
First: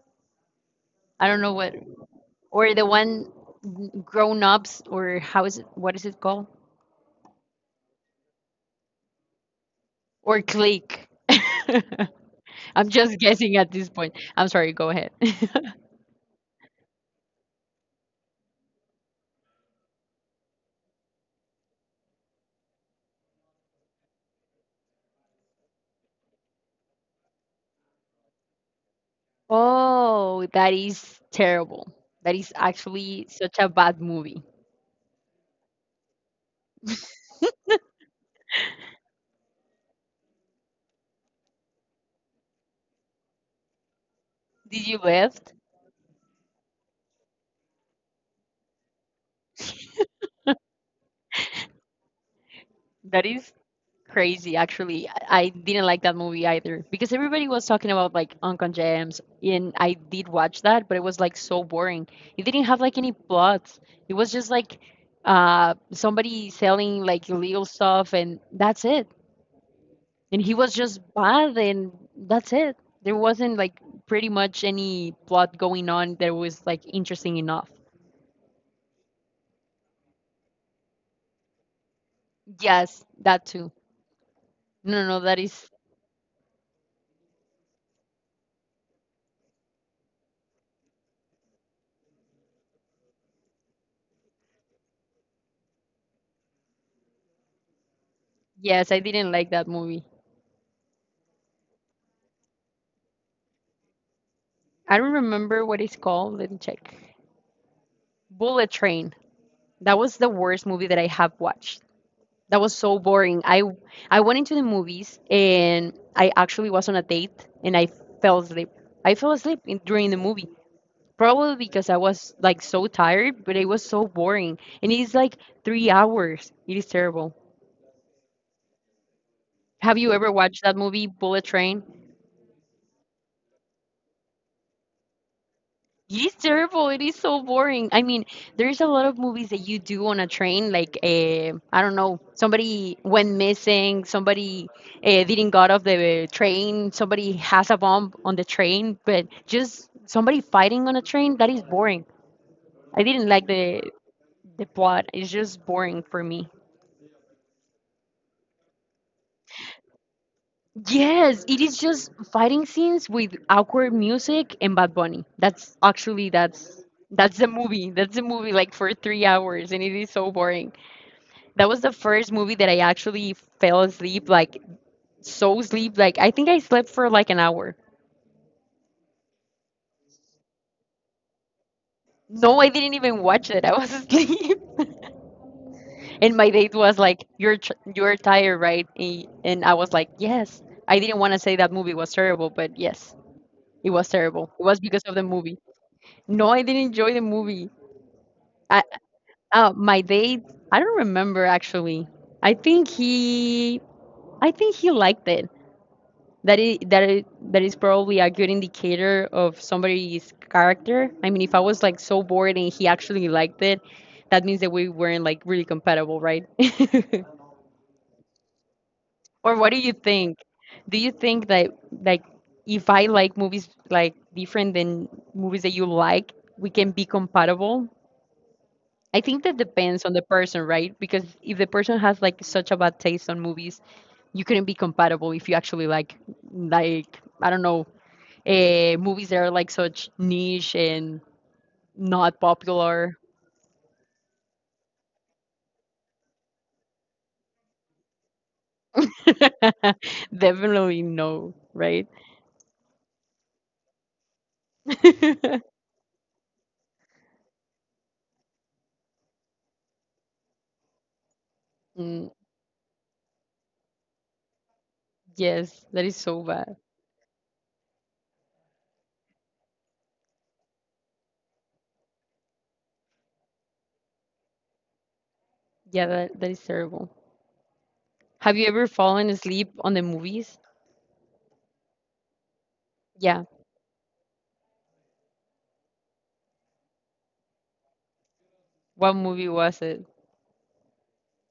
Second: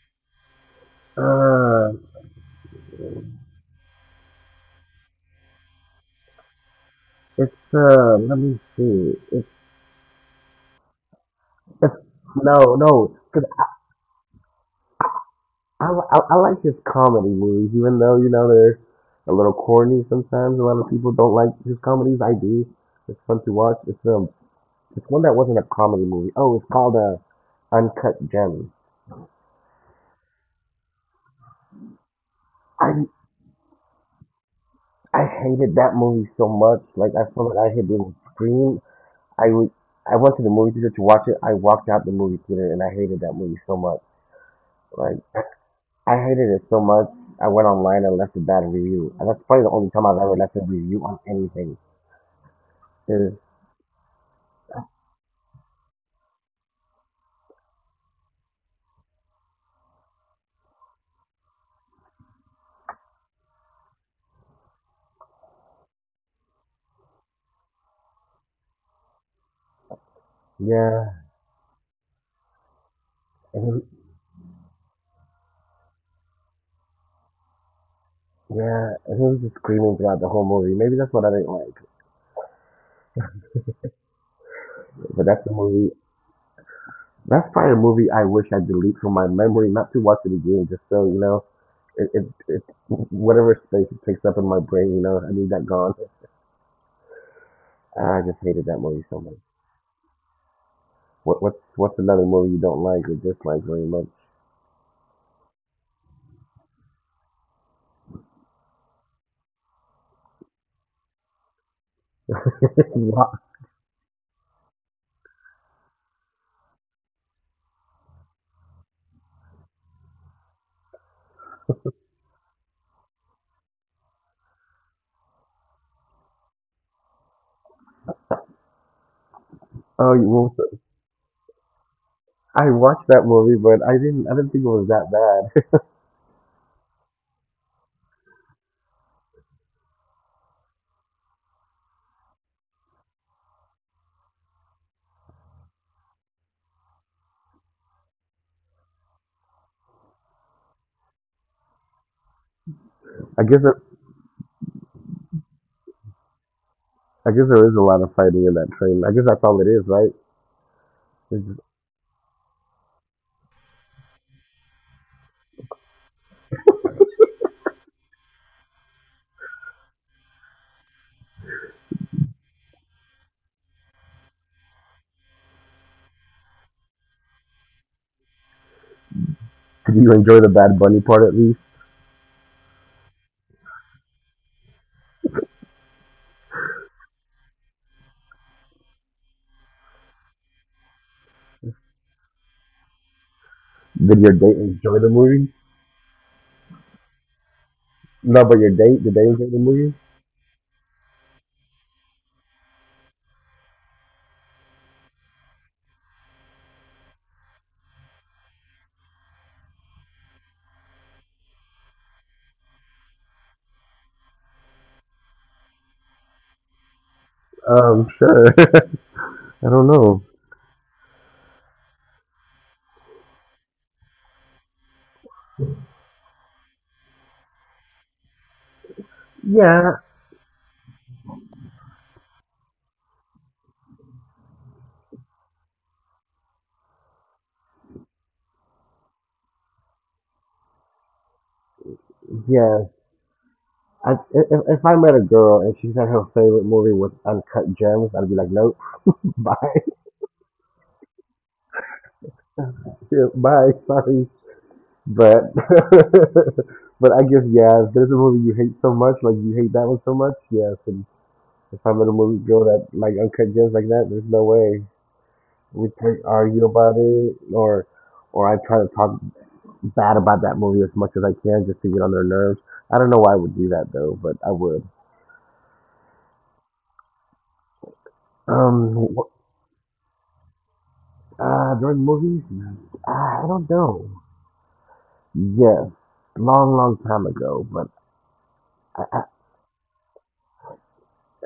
Speaker 1: I don't know what,
Speaker 2: Uh,
Speaker 1: or the one, grown ups, or how is it, what is it called?
Speaker 2: it's let me see. It's
Speaker 1: Or click. (laughs)
Speaker 2: no,
Speaker 1: I'm
Speaker 2: no.
Speaker 1: just guessing at this point. I'm sorry, go ahead.
Speaker 2: I like his comedy movies, even though you know they're a little corny sometimes. A lot of people don't like his comedies. I do. It's fun to watch. It's one that wasn't a comedy movie. Oh, it's called Uncut Gems.
Speaker 1: (laughs) Oh, that is terrible. That is
Speaker 2: I
Speaker 1: actually such a bad movie.
Speaker 2: I hated that movie so much. Like I felt like I had been screamed. I would. I went to the movie theater to watch it. I walked out the movie theater and I hated that movie so much.
Speaker 1: Did you
Speaker 2: Like
Speaker 1: left?
Speaker 2: I hated it so much. I went online and left a bad review. And that's probably the only time I've ever left a review on anything.
Speaker 1: That
Speaker 2: Is
Speaker 1: is crazy actually. I didn't like that movie either, because everybody was talking about like Uncle James, and I did watch that, but it was like so boring. It didn't have like any plots. It was just like uh, somebody selling like illegal stuff, and that's it. And he was just
Speaker 2: Yeah,
Speaker 1: bad, and that's it. There wasn't like
Speaker 2: and
Speaker 1: pretty much any plot going on that was like interesting enough.
Speaker 2: he was just screaming throughout the whole movie. Maybe that's what I didn't like.
Speaker 1: Yes, that too. No, no, no,
Speaker 2: But
Speaker 1: that
Speaker 2: that's the
Speaker 1: is,
Speaker 2: movie. That's probably a movie I wish I delete from my memory, not to watch it again, just so you know, it whatever space it takes up in my brain, you know, I need that gone. I just hated that
Speaker 1: yes, I
Speaker 2: movie so
Speaker 1: didn't
Speaker 2: much.
Speaker 1: like that movie.
Speaker 2: What's another movie you don't like or dislike very much?
Speaker 1: I don't remember what it's called. Let me check. Bullet Train. That was the worst movie that I have watched. That was so
Speaker 2: (laughs)
Speaker 1: boring.
Speaker 2: Wa-
Speaker 1: I went into the movies and I actually was on a date and I fell asleep. I fell asleep in, during the movie. Probably because I was like so tired, but it was so boring. And it's like 3 hours. It is terrible. Have you
Speaker 2: oh, you
Speaker 1: ever
Speaker 2: won't-
Speaker 1: watched that movie, Bullet Train?
Speaker 2: I watched that movie, but I didn't. I didn't think it was that bad.
Speaker 1: It is terrible. It is so boring. I mean, there's a lot of movies that you do on a train, like I don't know, somebody went missing, somebody didn't got off the train, somebody has a bomb on the train, but just somebody fighting on a train, that is boring. I didn't like
Speaker 2: (laughs) I guess
Speaker 1: the
Speaker 2: it,
Speaker 1: the plot. It's just boring for me.
Speaker 2: I guess there is a lot of fighting in that train. I guess that's all it is, right?
Speaker 1: Yes, it is just fighting scenes with awkward music and Bad Bunny. That's actually that's the movie. That's the movie like for 3 hours and it is so boring. That was the first movie that I actually fell asleep, like so asleep. Like I think I slept for like an hour.
Speaker 2: Did you enjoy the Bad Bunny part at least?
Speaker 1: No, I didn't even watch it. I was (laughs) asleep. And my date was like, "You're tr- you're tired, right?" A- And I was like, "Yes." I didn't want to say that movie was terrible, but yes, it was
Speaker 2: Did your
Speaker 1: terrible.
Speaker 2: date
Speaker 1: It was because
Speaker 2: enjoy the
Speaker 1: of the
Speaker 2: movie?
Speaker 1: movie. No, I didn't enjoy the movie.
Speaker 2: No, but your
Speaker 1: I,
Speaker 2: date, did they enjoy the movie?
Speaker 1: my date, I don't remember actually. I think he I think he liked it. That is that is probably a good indicator of somebody's character. I mean, if I was like so bored and he actually liked it, that means that we weren't like really compatible, right? (laughs)
Speaker 2: Sure. (laughs)
Speaker 1: Or what
Speaker 2: I
Speaker 1: do you
Speaker 2: don't know.
Speaker 1: think? Do you think that like if I like movies like different than movies that you like, we can be compatible? I think that
Speaker 2: Yeah,
Speaker 1: depends on the person, right? Because if the person has like such a bad taste on movies, you couldn't be compatible if you actually like I don't know, movies that are like such niche and not
Speaker 2: yeah.
Speaker 1: popular.
Speaker 2: I, if I met a girl and she said her favorite movie was Uncut Gems, I'd be like, nope, bye,
Speaker 1: (laughs) Definitely no, right?
Speaker 2: (laughs) bye, sorry. But
Speaker 1: (laughs)
Speaker 2: (laughs) but I guess yeah, if there's a movie you hate so much, like you hate that one so much, yes. And if I met a
Speaker 1: Mm,
Speaker 2: movie girl that like Uncut Gems like that, there's no way
Speaker 1: yes,
Speaker 2: we
Speaker 1: that is
Speaker 2: can
Speaker 1: so
Speaker 2: argue
Speaker 1: bad.
Speaker 2: about it, or I try to talk bad about that movie as much as I can just to get on their nerves. I don't know why I would do that though, but I would.
Speaker 1: Yeah, that is terrible. Have you ever
Speaker 2: Um,
Speaker 1: fallen
Speaker 2: what,
Speaker 1: asleep on the movies?
Speaker 2: during movies,
Speaker 1: Yeah.
Speaker 2: I don't know. Yes, long, long time ago, but I,
Speaker 1: What
Speaker 2: I,
Speaker 1: movie was it?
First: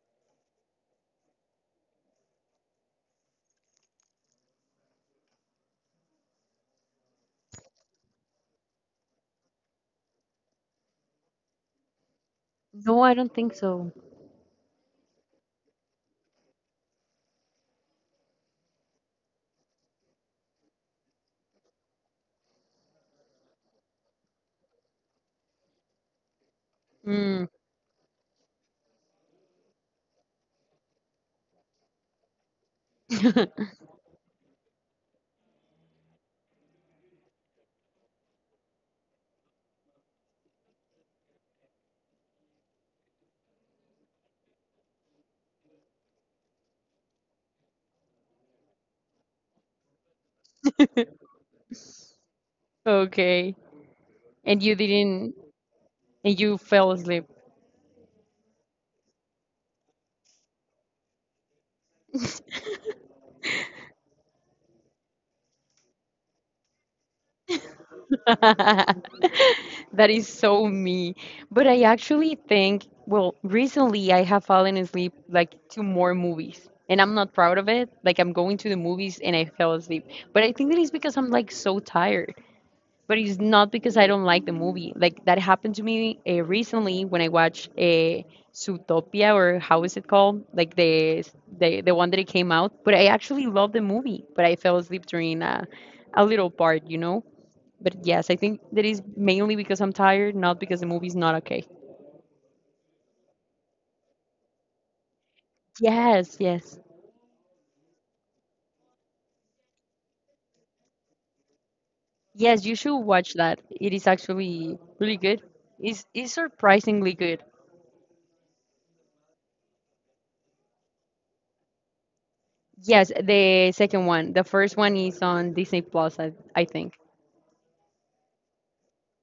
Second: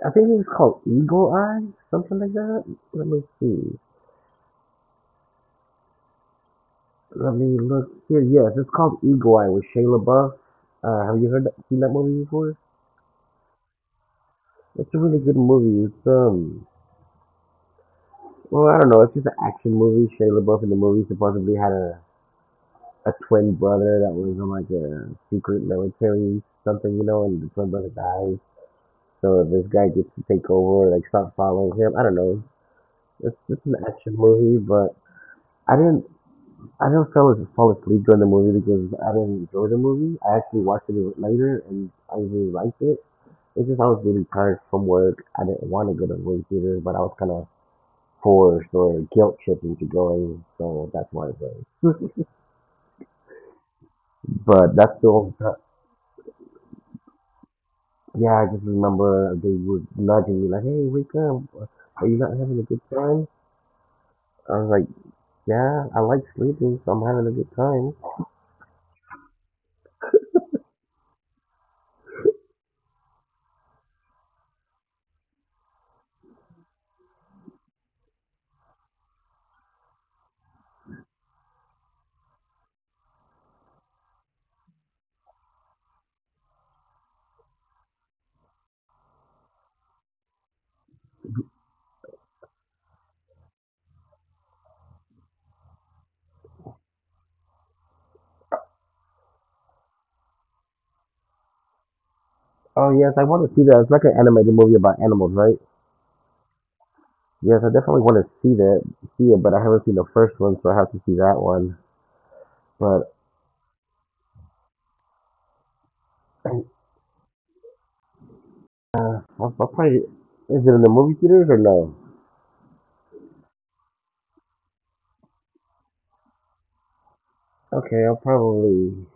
Speaker 2: I think it was called Eagle Eye, something like that. Let me see. Let me look here. Yes, it's called Eagle Eye with Shia LaBeouf. Have you heard that, seen that movie before?
Speaker 1: No, I don't think so.
Speaker 2: It's a really good movie. It's Well, I don't know. It's just an action movie. Shia LaBeouf in the movie supposedly had a twin brother that was in like a secret military something, you know, and
Speaker 1: Mm.
Speaker 2: the twin brother dies. So this guy gets to take over, or like stop following him. I don't know. It's
Speaker 1: (laughs)
Speaker 2: an action movie, but I didn't. I do not feel as fall asleep during the movie because I didn't enjoy the movie. I actually watched it later and I really liked it. It's just I was really tired from work. I didn't want to go to the movie theater, but I was kind of forced or guilt tripping to going, so that's why I was there.
Speaker 1: Okay. And you
Speaker 2: But that's the only
Speaker 1: didn't,
Speaker 2: time.
Speaker 1: and you fell asleep.
Speaker 2: Yeah, I just remember they would nudging me like, "Hey, wake up! Are you not having a good time?" I was like, "Yeah, I like sleeping, so I'm having a good time."
Speaker 1: (laughs) That is so me. But I actually think, well, recently I have fallen asleep like to more movies, and I'm not proud of it. Like I'm going to the movies and I fell asleep. But I think that it's because I'm like so tired. But it's not because I don't like the movie. Like that happened to me recently when I watched a Zootopia, or how is it called? Like the one that it came out. But I actually loved the movie, but I fell asleep during a little part, you know? But yes, I think that is mainly because I'm tired, not because the movie's not okay.
Speaker 2: Oh yes, I want to see that. It's like an animated movie about animals, right?
Speaker 1: Yes, yes.
Speaker 2: Yes, I definitely want to see that, see it, but I haven't seen the first one, so I have to see that one.
Speaker 1: Yes, you should
Speaker 2: But
Speaker 1: watch that. It is actually really good. It's surprisingly good.
Speaker 2: I'll probably is it in the movie theaters or no?
Speaker 1: Yes, the second one. The first one is on Disney Plus, I think.
Speaker 2: Okay, I'll probably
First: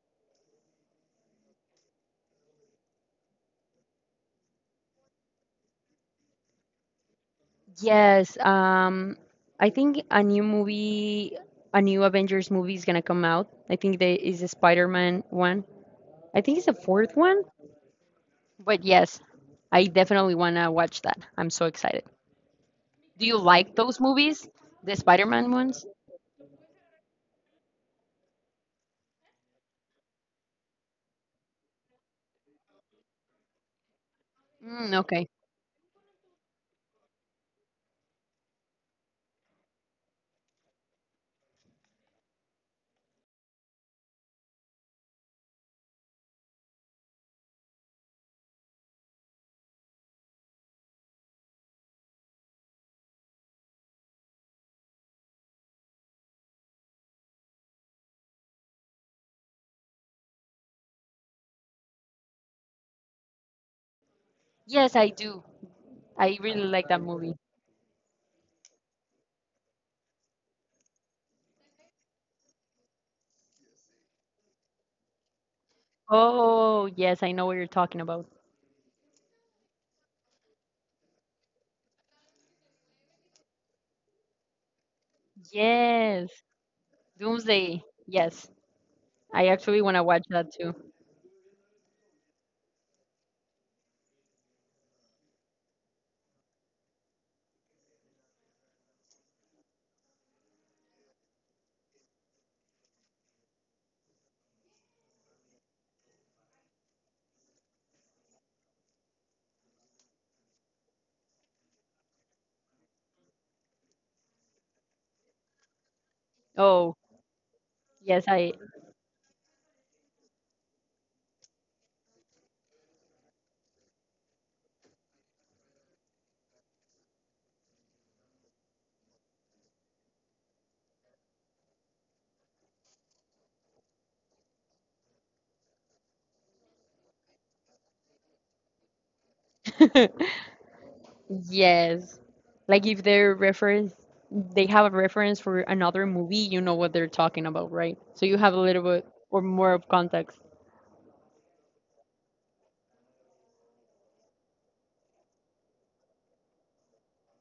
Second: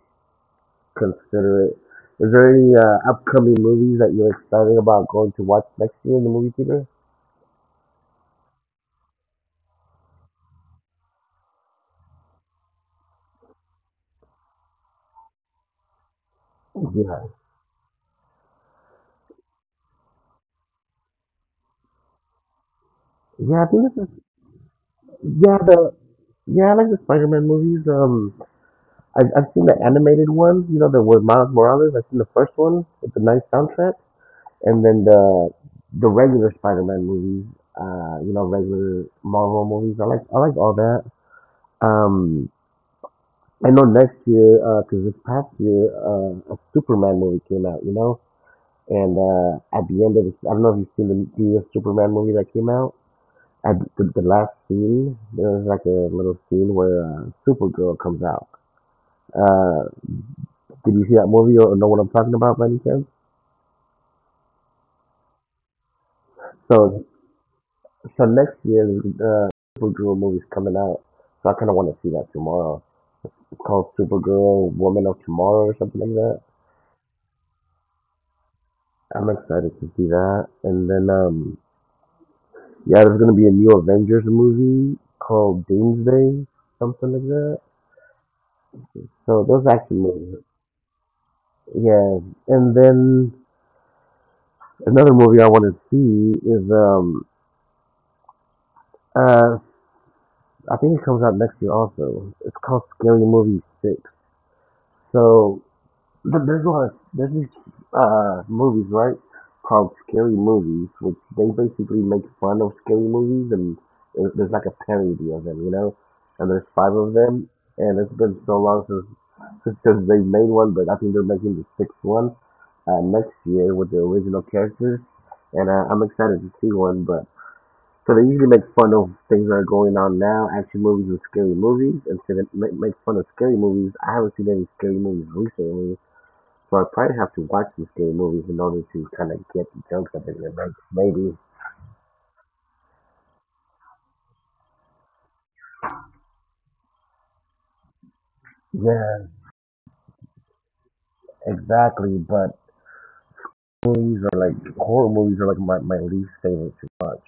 Speaker 2: consider it. Is there any upcoming movies that you're excited about going to watch next year in the movie theater?
Speaker 1: Yes, I think a new movie, a new Avengers movie is gonna come out. I think there is a Spider-Man one. I think it's the fourth
Speaker 2: Yeah,
Speaker 1: one. But yes, I definitely wanna watch that. I'm so excited. Do you
Speaker 2: yeah. I
Speaker 1: like
Speaker 2: think
Speaker 1: those
Speaker 2: this is
Speaker 1: movies, the Spider-Man
Speaker 2: yeah
Speaker 1: ones?
Speaker 2: the yeah I like the Spider-Man movies. I've seen the animated ones. You know, the with Miles Morales. I've seen the first one with the nice soundtrack, and
Speaker 1: Mm,
Speaker 2: then
Speaker 1: okay.
Speaker 2: the regular Spider-Man movies. You know, regular Marvel movies. I like all that. Um, I know next year, because this past year, a Superman movie came out. You know, and at the end of I don't know if you've seen the Superman movie that came out. At the last scene, there was like a little scene where Supergirl comes out. Uh, did you see that movie or know what I'm talking about by any chance?
Speaker 1: Yes, I do. I really like that
Speaker 2: So,
Speaker 1: movie.
Speaker 2: so next year, the Supergirl movie's coming out. So I kind of want to see that tomorrow. It's called Supergirl Woman of Tomorrow or something like that.
Speaker 1: Oh, yes, I know what you're talking about.
Speaker 2: I'm excited to see that. And then, yeah, there's going to be a new Avengers movie called
Speaker 1: Yes,
Speaker 2: Doomsday, something like that.
Speaker 1: Doomsday. Yes, I
Speaker 2: So
Speaker 1: actually
Speaker 2: those
Speaker 1: want to
Speaker 2: action
Speaker 1: watch that
Speaker 2: movies.
Speaker 1: too.
Speaker 2: Yeah. And then another movie I want to see is uh I think it comes out next year also. It's called Scary Movie Six. So there's a lot of there's these movies right called scary movies, which they basically make fun of scary movies, and there's like a parody of them, you know. And there's
Speaker 1: Oh,
Speaker 2: five of them, and it's
Speaker 1: yes,
Speaker 2: been
Speaker 1: I.
Speaker 2: so long since since they made one, but I think they're making the sixth one next year with the original characters, and I'm excited to see one, but. So they usually make fun of things that are going on now, action movies and scary movies. And so they make fun of scary movies. I haven't seen any scary movies recently, so I probably have to watch some scary movies in order to kind of get the jokes that
Speaker 1: (laughs)
Speaker 2: they're gonna make. Maybe.
Speaker 1: Yes. Like if they're reference, they have a reference for another movie, you know what they're talking about, right? So you have a little bit
Speaker 2: Yeah,
Speaker 1: or more of context.
Speaker 2: exactly. But movies are like horror movies are like my least favorite to watch.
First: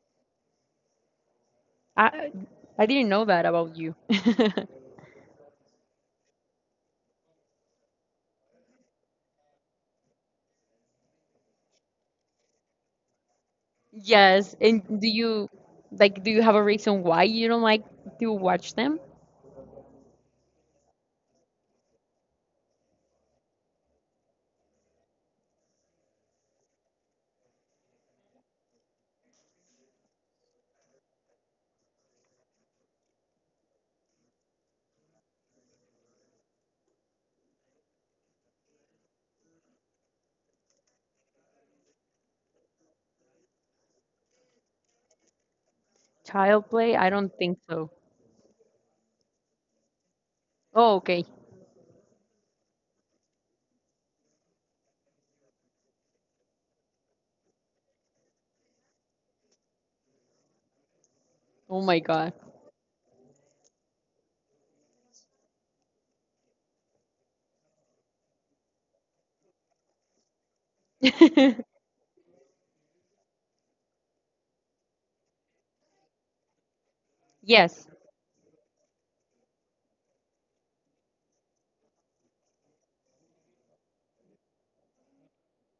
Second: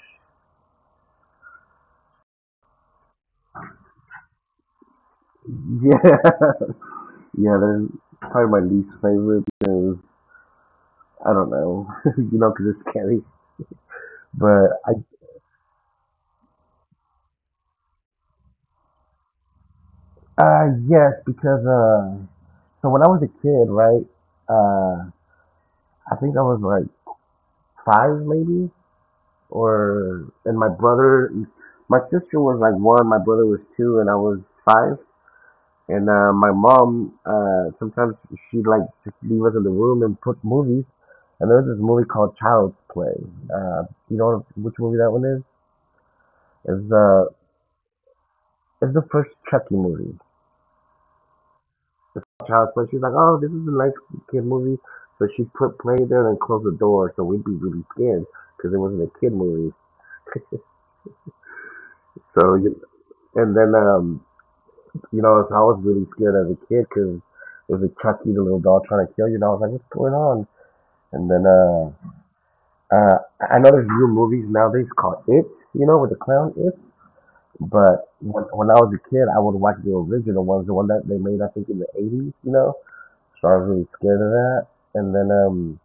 Speaker 1: I I didn't know that about you. (laughs)
Speaker 2: Yeah, (laughs) yeah, they're probably my least favorite because I don't know, (laughs) you know, because it's scary.
Speaker 1: Yes, and
Speaker 2: But
Speaker 1: do you like, do you have a reason why you don't like to watch them?
Speaker 2: yes, because so when I was a kid, right, uh, I think I was like five maybe, or and my brother, my sister was like one, my brother was two, and I was five. And my mom, sometimes she'd like just leave us in the room and put movies. And there was this movie called Child's Play. Uh, you know which movie that one is?
Speaker 1: Child
Speaker 2: It's
Speaker 1: play? I
Speaker 2: uh,
Speaker 1: don't think so.
Speaker 2: it's the first Chucky movie.
Speaker 1: Oh, okay.
Speaker 2: The Child's Play. She's like, oh, this is a nice kid movie. So she put play there and closed the door. So we'd be really scared because it wasn't a kid movie.
Speaker 1: Oh my God.
Speaker 2: So and then you know, so I was really scared as a kid because it was a Chucky, the little doll trying to kill you. And I was like, what's going on? And then
Speaker 1: (laughs)
Speaker 2: uh, I know there's new movies nowadays called It, you know, with the clown It.
Speaker 1: Yes.
Speaker 2: But when I was a kid, I would watch the original ones, the one that they made, I think, in the 80s, you know. So I was really scared of that. And then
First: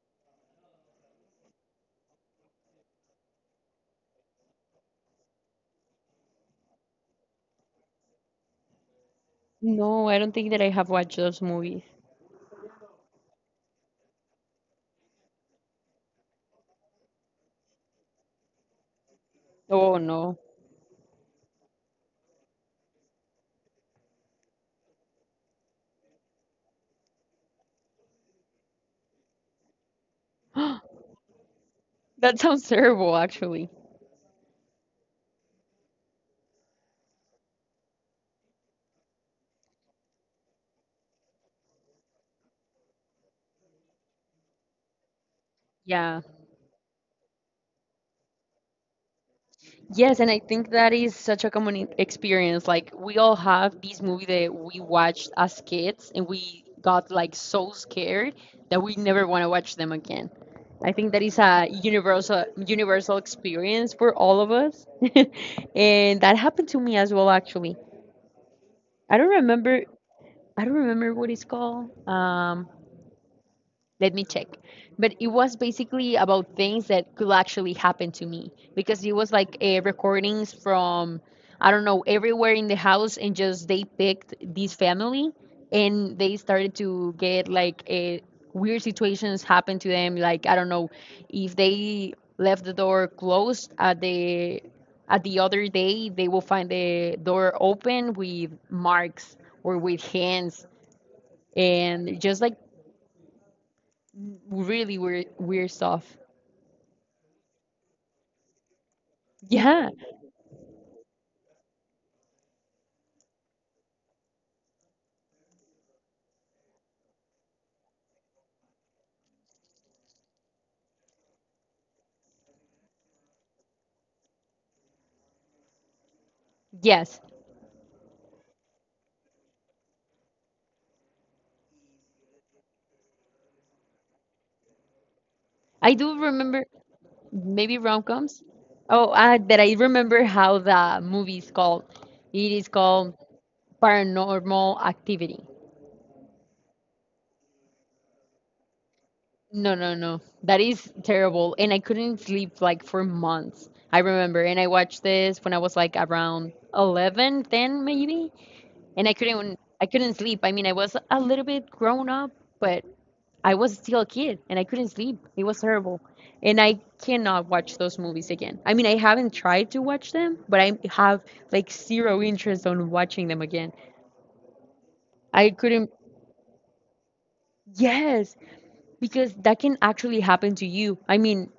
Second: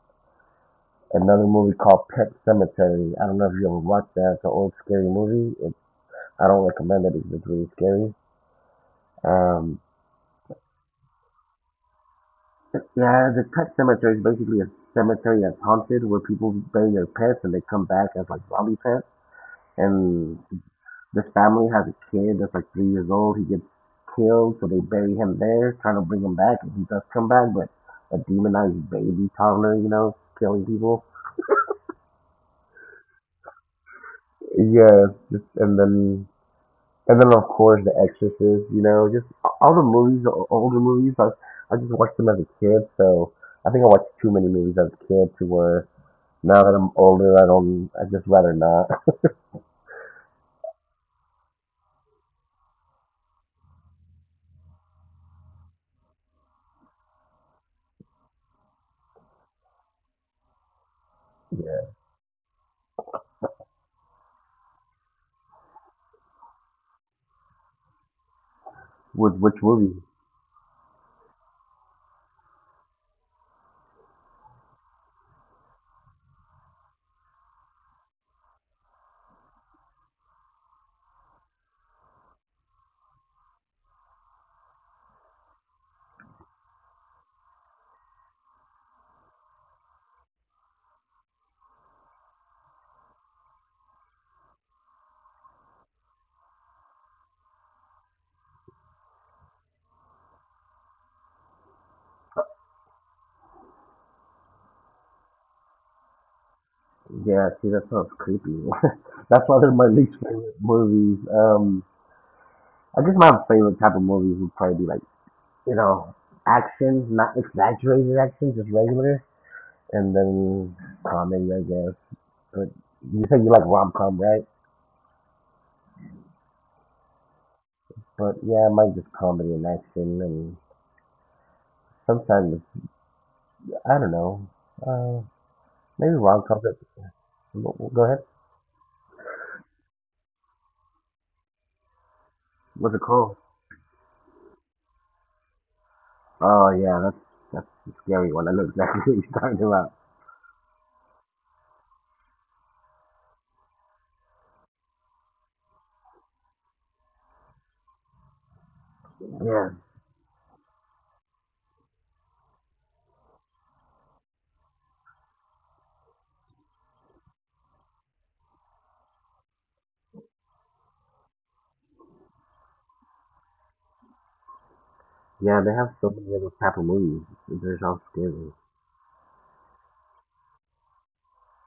Speaker 2: another movie called Pet Cemetery. I don't know if you ever watched that. It's an old scary movie. It, I don't recommend it because it's really scary. Um,
Speaker 1: No, I don't think that I have watched those movies.
Speaker 2: yeah, the Pet Cemetery is basically a cemetery that's haunted where people bury their pets and they come back as like zombie pets.
Speaker 1: Oh
Speaker 2: And
Speaker 1: no.
Speaker 2: this family has a kid that's like 3 years old. He gets killed, so they bury him there, trying to bring him back, and he does come back, but a demonized baby toddler, you know, killing people.
Speaker 1: (gasps) That sounds terrible, actually.
Speaker 2: Yeah, just, and then and then of course The Exorcist, you know, just all the movies, the older movies. I just watched them as a kid, so I think I watched too many movies as a kid to where
Speaker 1: Yeah.
Speaker 2: now that I'm older, I don't. I just rather not. (laughs)
Speaker 1: Yes, and I think that is such a common e- experience. Like we all have this movie that we watched as kids and we got like so scared that we never want to watch them again. I think that is a
Speaker 2: Yeah.
Speaker 1: universal experience for all of us. (laughs) And that happened to me as well actually. I
Speaker 2: With
Speaker 1: don't
Speaker 2: which
Speaker 1: remember
Speaker 2: movie?
Speaker 1: I don't remember what it's called. Let me check, but it was basically about things that could actually happen to me because it was like recordings from, I don't know, everywhere in the house, and just they picked this family, and they started to get like a, weird situations happen to them, like I don't know, if they left the door closed, at the other day they will find the door open with marks or with hands, and just like really weird stuff.
Speaker 2: Yeah. See, that sounds creepy. (laughs) That's why they're my
Speaker 1: Yeah.
Speaker 2: least favorite movies. I guess my favorite type of movies would probably be like you know action, not exaggerated action, just regular, and then comedy, I guess. But you said you like rom com, right?
Speaker 1: Yes.
Speaker 2: But yeah, I might just comedy and action, and sometimes I don't know, uh,
Speaker 1: I
Speaker 2: maybe
Speaker 1: do
Speaker 2: rom coms.
Speaker 1: remember maybe
Speaker 2: Go ahead.
Speaker 1: rom-coms. Oh, that I remember how the movie is called. It is
Speaker 2: What's it
Speaker 1: called
Speaker 2: called?
Speaker 1: Paranormal Activity.
Speaker 2: Oh yeah, that's a scary one. I know exactly (laughs) what you're talking
Speaker 1: No,
Speaker 2: about.
Speaker 1: no, no. That is terrible. And I couldn't sleep like for months, I remember. And I watched this when I was like around 11, 10 maybe. And I
Speaker 2: Yeah,
Speaker 1: couldn't I couldn't sleep. I mean, I was a little bit grown up, but I was still a kid and I couldn't sleep. It was terrible. And I cannot watch those movies again. I mean, I haven't tried to watch them, but I have like zero interest on watching them again. I
Speaker 2: yeah, they have
Speaker 1: couldn't,
Speaker 2: so many other type of movies. They're all
Speaker 1: yes,
Speaker 2: scary.
Speaker 1: because that can actually happen to you. I mean,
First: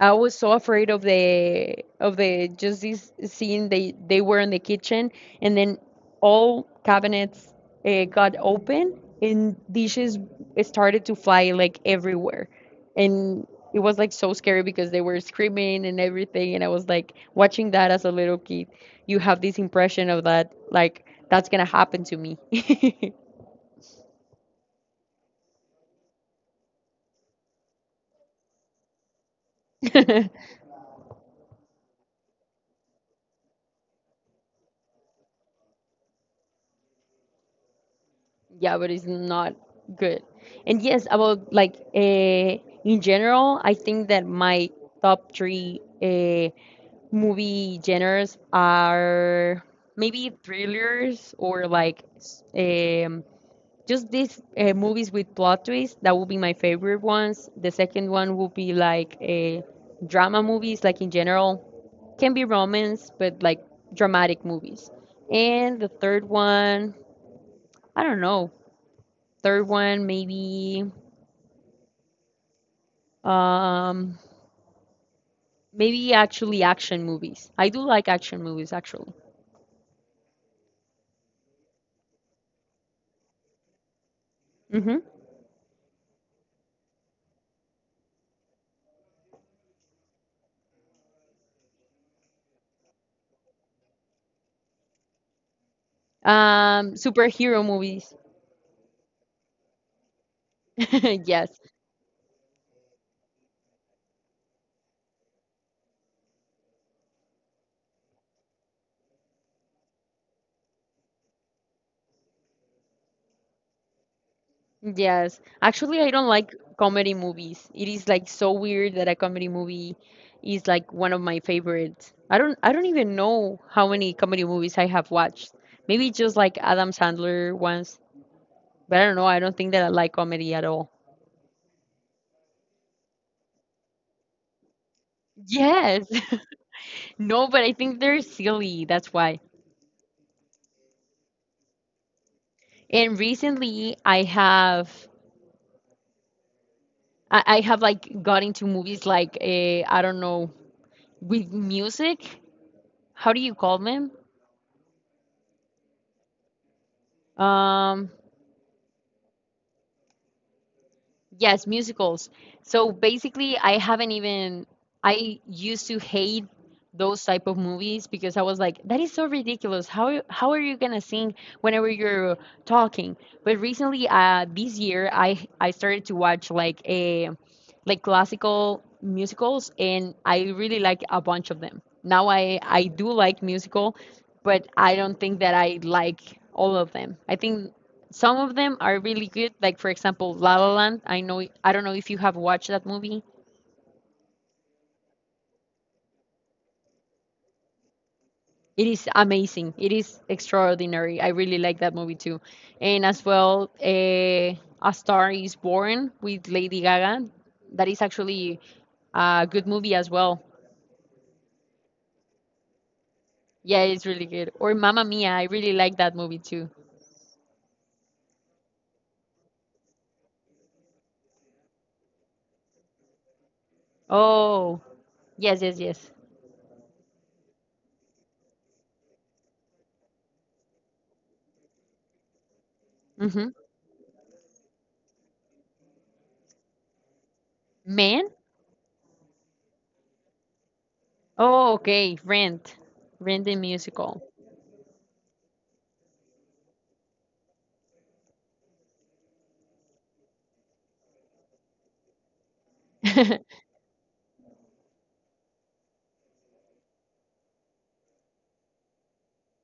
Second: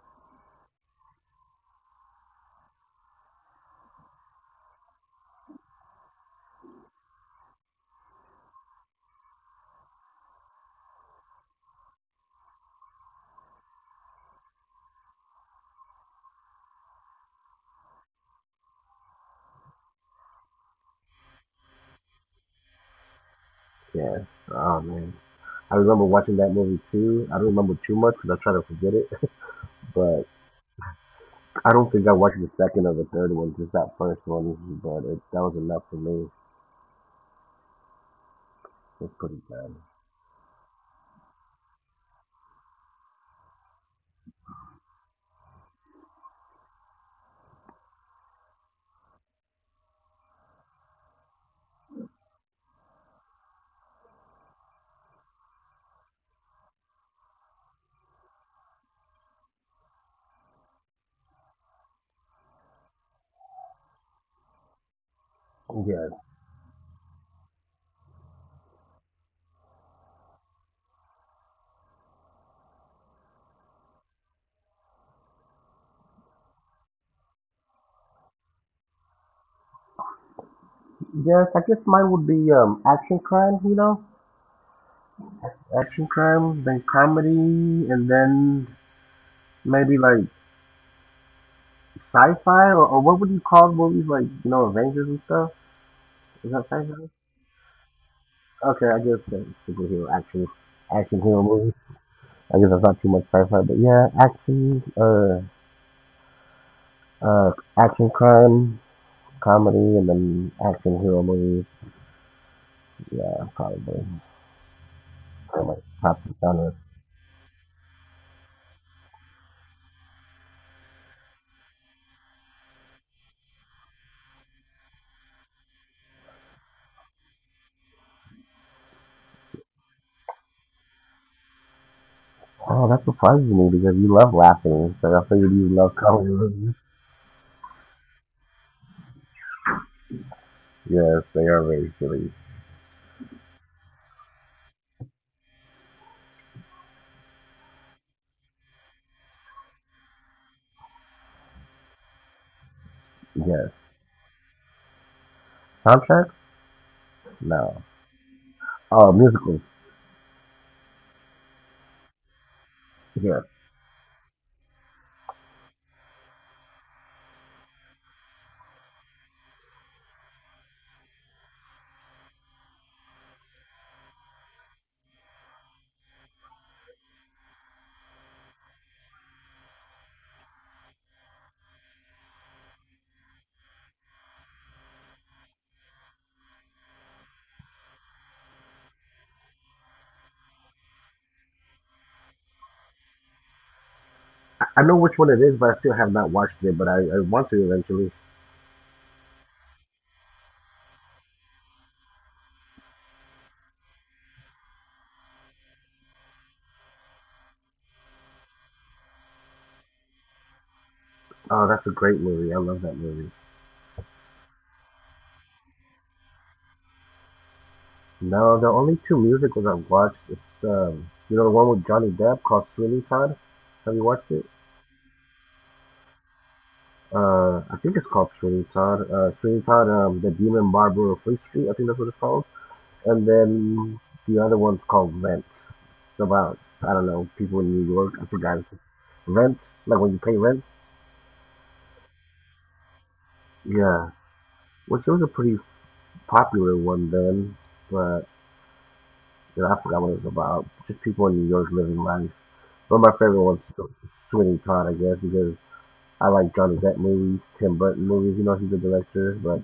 Speaker 1: I was so afraid of the just this scene, they were in the kitchen, and then all cabinets got open and dishes started to fly like everywhere, and it was like so scary because they were screaming and everything, and I was like watching that as a little kid, you have this impression of that like that's gonna happen to me.
Speaker 2: Yeah. Oh man, I remember watching that movie too. I don't remember too much because I try to forget it, (laughs) but
Speaker 1: (laughs)
Speaker 2: I don't think I watched the second or the third one, just that first one. But it, that was enough for me.
Speaker 1: Yeah, but it's
Speaker 2: It's pretty
Speaker 1: not
Speaker 2: bad.
Speaker 1: good. And yes, about like in general, I think that my top three movie genres are maybe thrillers, or like s- just these movies with plot twists. That would be my favorite ones. The second one would be like drama movies, like in general, can be romance, but like dramatic movies. And the
Speaker 2: Yeah.
Speaker 1: third one, I don't know. Third one, maybe um maybe actually action movies. I do like action movies actually.
Speaker 2: Yes, I guess mine would be action crime, you know?
Speaker 1: Hmm.
Speaker 2: Action crime, then comedy, and then maybe like sci-fi or what would you call movies like, you know, Avengers and stuff? Is that sci-fi?
Speaker 1: Superhero movies.
Speaker 2: Okay, I guess that's superhero action action
Speaker 1: (laughs)
Speaker 2: hero
Speaker 1: Yes.
Speaker 2: movie. I guess that's not too much sci-fi, but yeah, uh action crime, comedy and then action hero movies. Yeah, probably.
Speaker 1: Yes.
Speaker 2: Pretty much
Speaker 1: Actually, I
Speaker 2: top
Speaker 1: don't like
Speaker 2: genres.
Speaker 1: comedy movies. It is like so weird that a comedy movie is like one of my favorites. I don't even know how many comedy movies I have watched. Maybe just like Adam Sandler ones, but I don't know. I don't think that I like comedy at all.
Speaker 2: Oh, that surprises me because you love laughing, so I figured you love
Speaker 1: Yes.
Speaker 2: comedy movies.
Speaker 1: (laughs) No, but I think they're silly. That's why.
Speaker 2: Yes, they are very silly.
Speaker 1: And recently, I have like got into movies like I don't know, with music. How do you
Speaker 2: Yes.
Speaker 1: call them?
Speaker 2: Soundtracks? No.
Speaker 1: Um,
Speaker 2: Oh, musicals.
Speaker 1: Yes, musicals. So
Speaker 2: Yeah.
Speaker 1: basically, I haven't even I used to hate those type of movies because I was like, that is so ridiculous. How are you gonna sing whenever you're talking? But recently, this year, I started to watch like a like classical musicals, and I really like a bunch of them. Now I do like musical, but I don't think that I like all of them. I think some of them are really good, like for example, La La Land. I don't know if you have watched that movie.
Speaker 2: I know which one it is, but I still have not watched it, but I want to eventually.
Speaker 1: It is amazing. It is extraordinary. I really like that movie too. And as well, A Star is Born with Lady Gaga. That is actually a good movie as well.
Speaker 2: Oh, that's a great movie. I love that movie.
Speaker 1: Yeah, it's really good. Or Mamma Mia. I really like that movie too.
Speaker 2: No, the only two musicals I've watched is, you know, the one with Johnny Depp called Sweeney Todd. Have you watched it?
Speaker 1: Oh, yes, yes, yes.
Speaker 2: I think it's called Sweeney Todd. Sweeney Todd, The Demon Barber of Fleet Street. I think that's what it's called. And
Speaker 1: Mm-hmm.
Speaker 2: then the other one's called Rent. It's about I don't know people in New York. I
Speaker 1: Man?
Speaker 2: forgot. Rent, like when you pay rent.
Speaker 1: Oh, okay. Rent. Rent the
Speaker 2: Yeah,
Speaker 1: musical.
Speaker 2: which was a pretty popular one then, but you know, I forgot what it was about. Just people in New York living life. One of my favorite
Speaker 1: (laughs)
Speaker 2: ones, is Sweeney Todd, I guess, because I like Johnny Depp movies, Tim Burton movies. You know, he's a director,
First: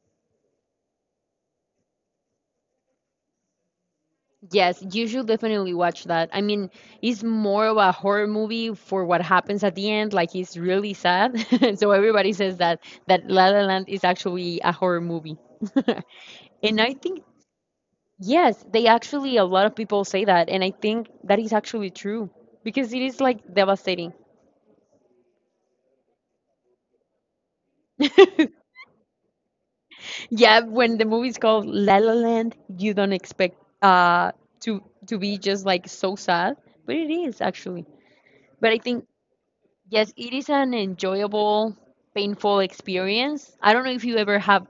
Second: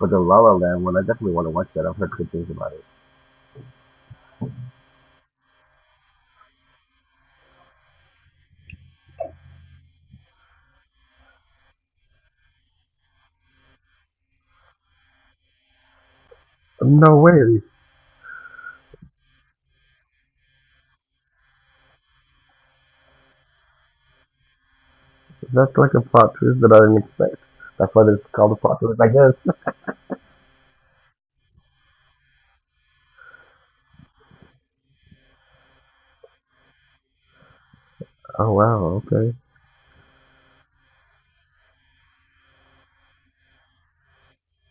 Speaker 2: but the La La Land one, I definitely want to watch that. I've heard good things about it.
Speaker 1: Yes, you should definitely watch that. I mean, it's more of a horror movie for what happens at the end. Like it's really sad. (laughs) So everybody says that La La Land is actually a horror movie. (laughs) And I
Speaker 2: No
Speaker 1: think
Speaker 2: way.
Speaker 1: yes, they actually a lot of people say that, and I think that is actually true because it is like devastating.
Speaker 2: That's like a plot twist that I didn't expect. That's why it's called a
Speaker 1: (laughs)
Speaker 2: plot twist, I guess. (laughs)
Speaker 1: Yeah, when the movie's called La La Land, you don't expect uh to be just like so sad, but it is actually.
Speaker 2: Oh
Speaker 1: But I
Speaker 2: wow,
Speaker 1: think
Speaker 2: okay.
Speaker 1: yes, it is an enjoyable, painful experience. I don't know if you ever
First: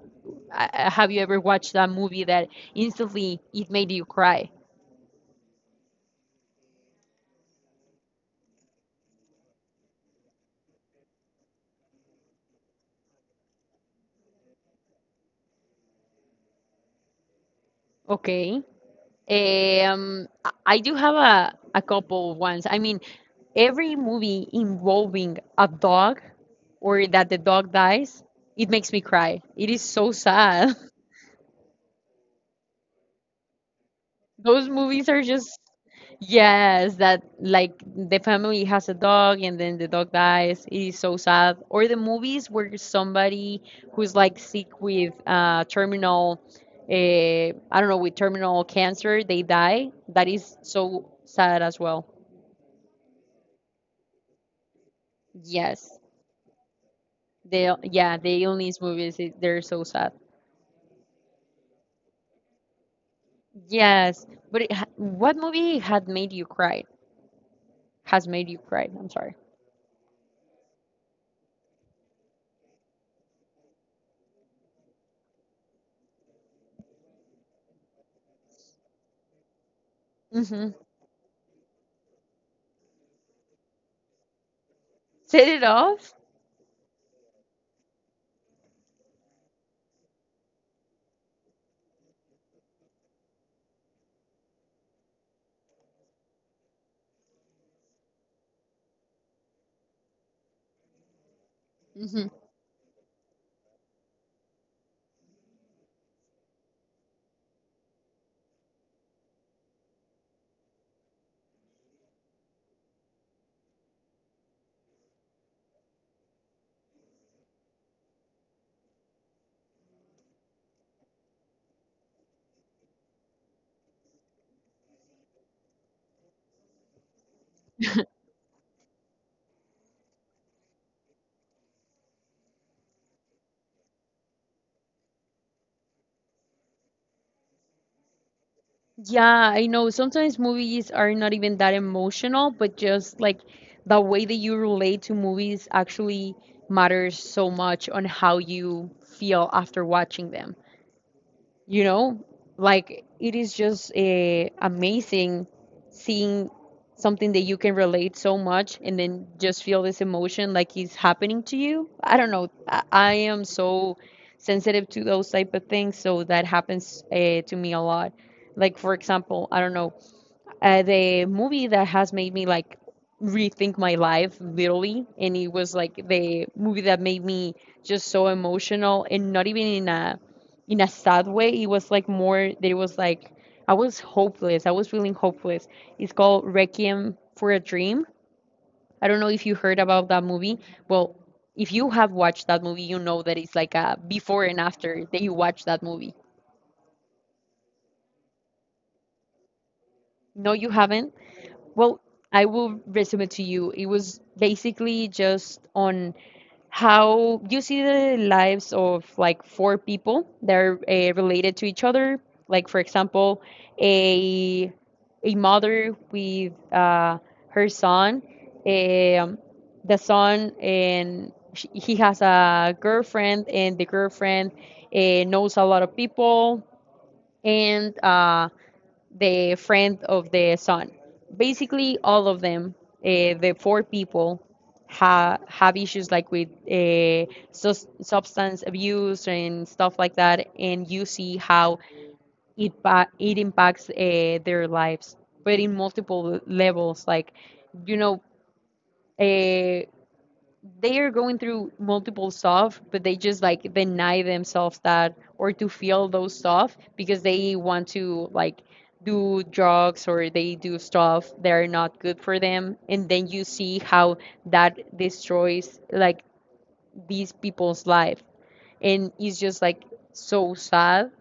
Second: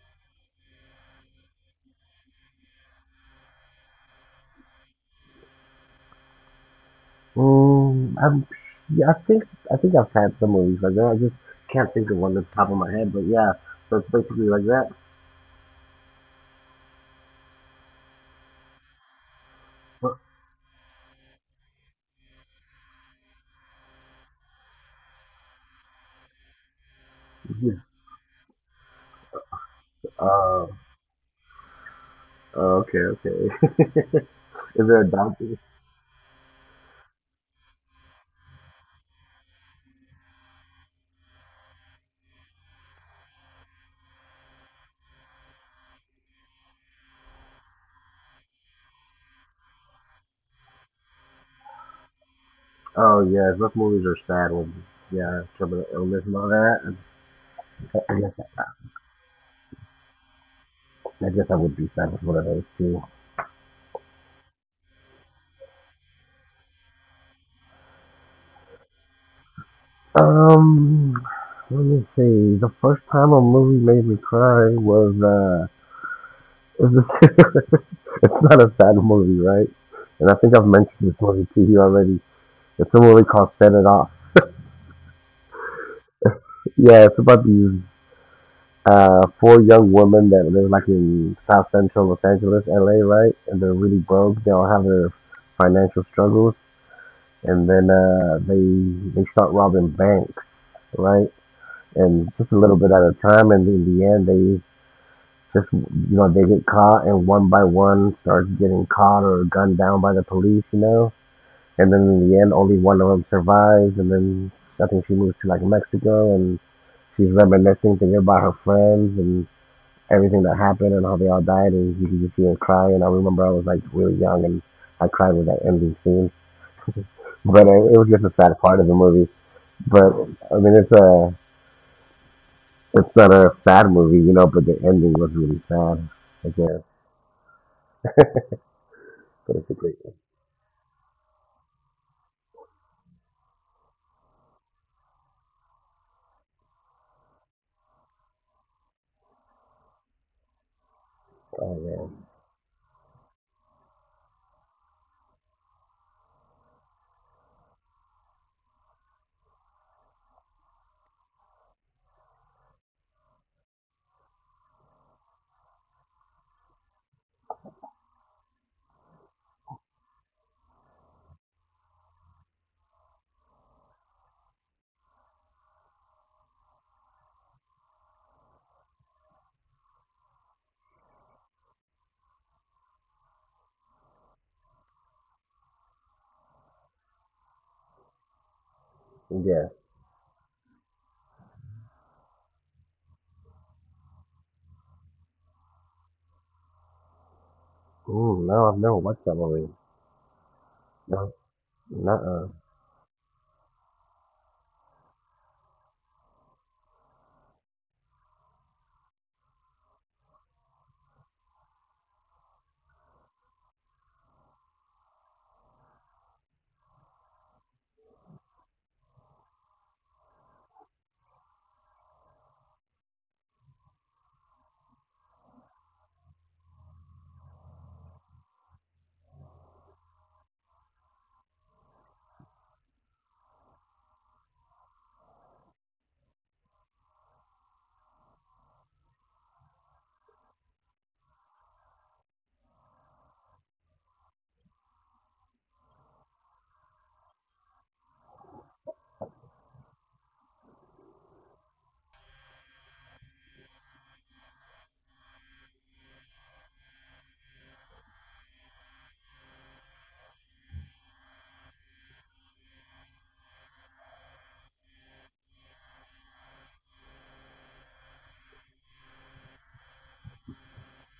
Speaker 1: have you ever watched that movie that instantly it made you cry?
Speaker 2: Um. I'm, yeah, I think I've had some movies like that. I just can't think of one at the top of my head, but yeah, so it's basically like that.
Speaker 1: Okay. I do have a couple of ones. I mean, every movie involving a dog or that the dog dies, it makes me cry. It is so
Speaker 2: (laughs) Oh,
Speaker 1: sad. (laughs)
Speaker 2: okay, okay. (laughs)
Speaker 1: Those
Speaker 2: Is there a
Speaker 1: movies are
Speaker 2: doctor?
Speaker 1: just yes, that like the family has a dog and then the dog dies. It is so sad. Or the movies where somebody who's like sick with terminal I don't know, with terminal cancer, they die. That is so sad as well.
Speaker 2: Oh yeah, those movies are sad ones. Yeah, terminal
Speaker 1: Yes.
Speaker 2: illness and all that.
Speaker 1: They yeah,
Speaker 2: I guess
Speaker 1: the illness movies, they're so sad.
Speaker 2: I guess I would be sad with one of those too.
Speaker 1: Yes. But what movie had made you cry? Has made you cry? I'm sorry.
Speaker 2: Um, let me see. The first time a movie made me cry was (laughs) it's not a bad movie, right? And I think I've
Speaker 1: Mm-hmm.
Speaker 2: mentioned this movie to you already. It's a movie called Set It Off.
Speaker 1: Set it off?
Speaker 2: Yeah, it's about these four young women that live like in South Central Los Angeles, LA, right? And they're really broke. They all have their financial struggles, and then they start robbing banks, right? And just a little bit at a time, and in the end, they just you know they get caught, and one by one starts getting caught or gunned down by the police, you know. And then in the end, only one of them survives. And then I think she moves to like Mexico, and she's reminiscing, thinking about her friends and everything that happened and how they all died. And you can just see her cry. And I remember I was like really young, and I cried with that ending scene. But it was just a sad part of the movie. But I mean, it's not a sad movie. But the ending was really sad. I guess.
Speaker 1: Yeah,
Speaker 2: But
Speaker 1: I
Speaker 2: it's a
Speaker 1: know.
Speaker 2: great.
Speaker 1: Sometimes movies are not even that emotional, but just like the way that you relate to movies actually matters so much on how you feel after watching them,
Speaker 2: Oh
Speaker 1: you
Speaker 2: yeah.
Speaker 1: know, like it is just amazing seeing something that you can relate so much and then just feel this emotion like it's happening to you. I don't know. I am so sensitive to those type of things, so that happens to me a lot. Like for example, I don't know, the movie that has made me like rethink my life literally, and it was like the movie that made me just so emotional, and not even in a sad way. It was like more that it was like I was hopeless. I was feeling hopeless. It's called Requiem for a Dream. I don't know if you
Speaker 2: Yeah.
Speaker 1: heard about that movie. Well, if you have watched that movie, you know that it's like a before and after that you watch that movie.
Speaker 2: Mm, no, I've never watched that movie.
Speaker 1: No, you haven't.
Speaker 2: No.
Speaker 1: Well, I
Speaker 2: Nuh.
Speaker 1: will resume it to you. It was basically just on how you see the lives of like four people that are related to each other. Like for example, a a mother with her son, um, the son, and sh he has a girlfriend, and the girlfriend knows a lot of people, and the friend of the son. Basically, all of them, the four people, have issues like with substance abuse and stuff like that, and you see how it impacts their lives, but in multiple levels. Like, you know, uh, they are going through multiple stuff, but they just like deny themselves that or to feel those stuff because they want to like do drugs or they do stuff that are not good for them. And then you see how that destroys like these people's life. And it's just like so sad.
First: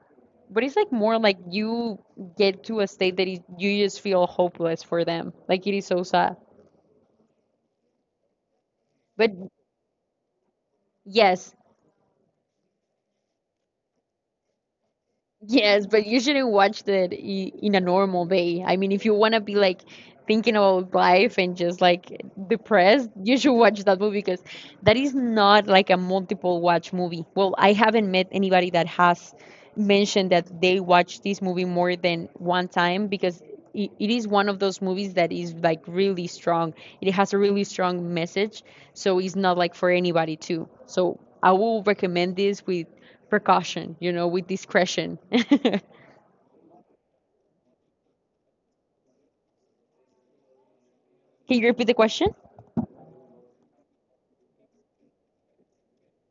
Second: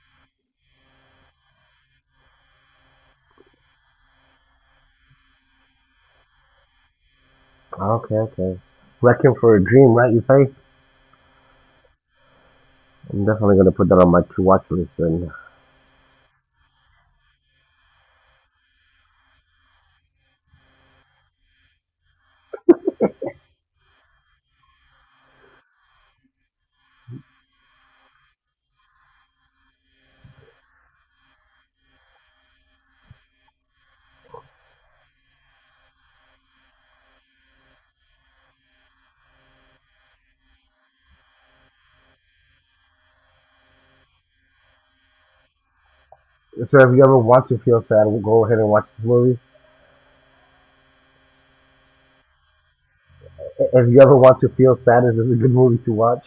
Speaker 1: But it's like more like you get to a state that is, you just feel hopeless for them. Like it is so sad.
Speaker 2: Okay, okay.
Speaker 1: But
Speaker 2: Wrecking for a Dream, right? You say?
Speaker 1: yes,
Speaker 2: I'm definitely gonna put that on my to watch list. And
Speaker 1: yes, but you shouldn't watch that in a normal way. I mean, if you want to be like thinking about life and just like depressed, you should watch that movie because that is not like a multiple watch movie. Well, I haven't met anybody that has mentioned that they watch this movie more than one time because it is one of those movies that is like really strong. It has a really strong message, so it's not like for anybody too. So I will recommend this with precaution, you know, with discretion. (laughs) Can
Speaker 2: so, if you ever want to feel sad, we'll go ahead and watch this movie.
Speaker 1: you repeat the question?
Speaker 2: If you ever want to feel sad, is this a good movie to watch?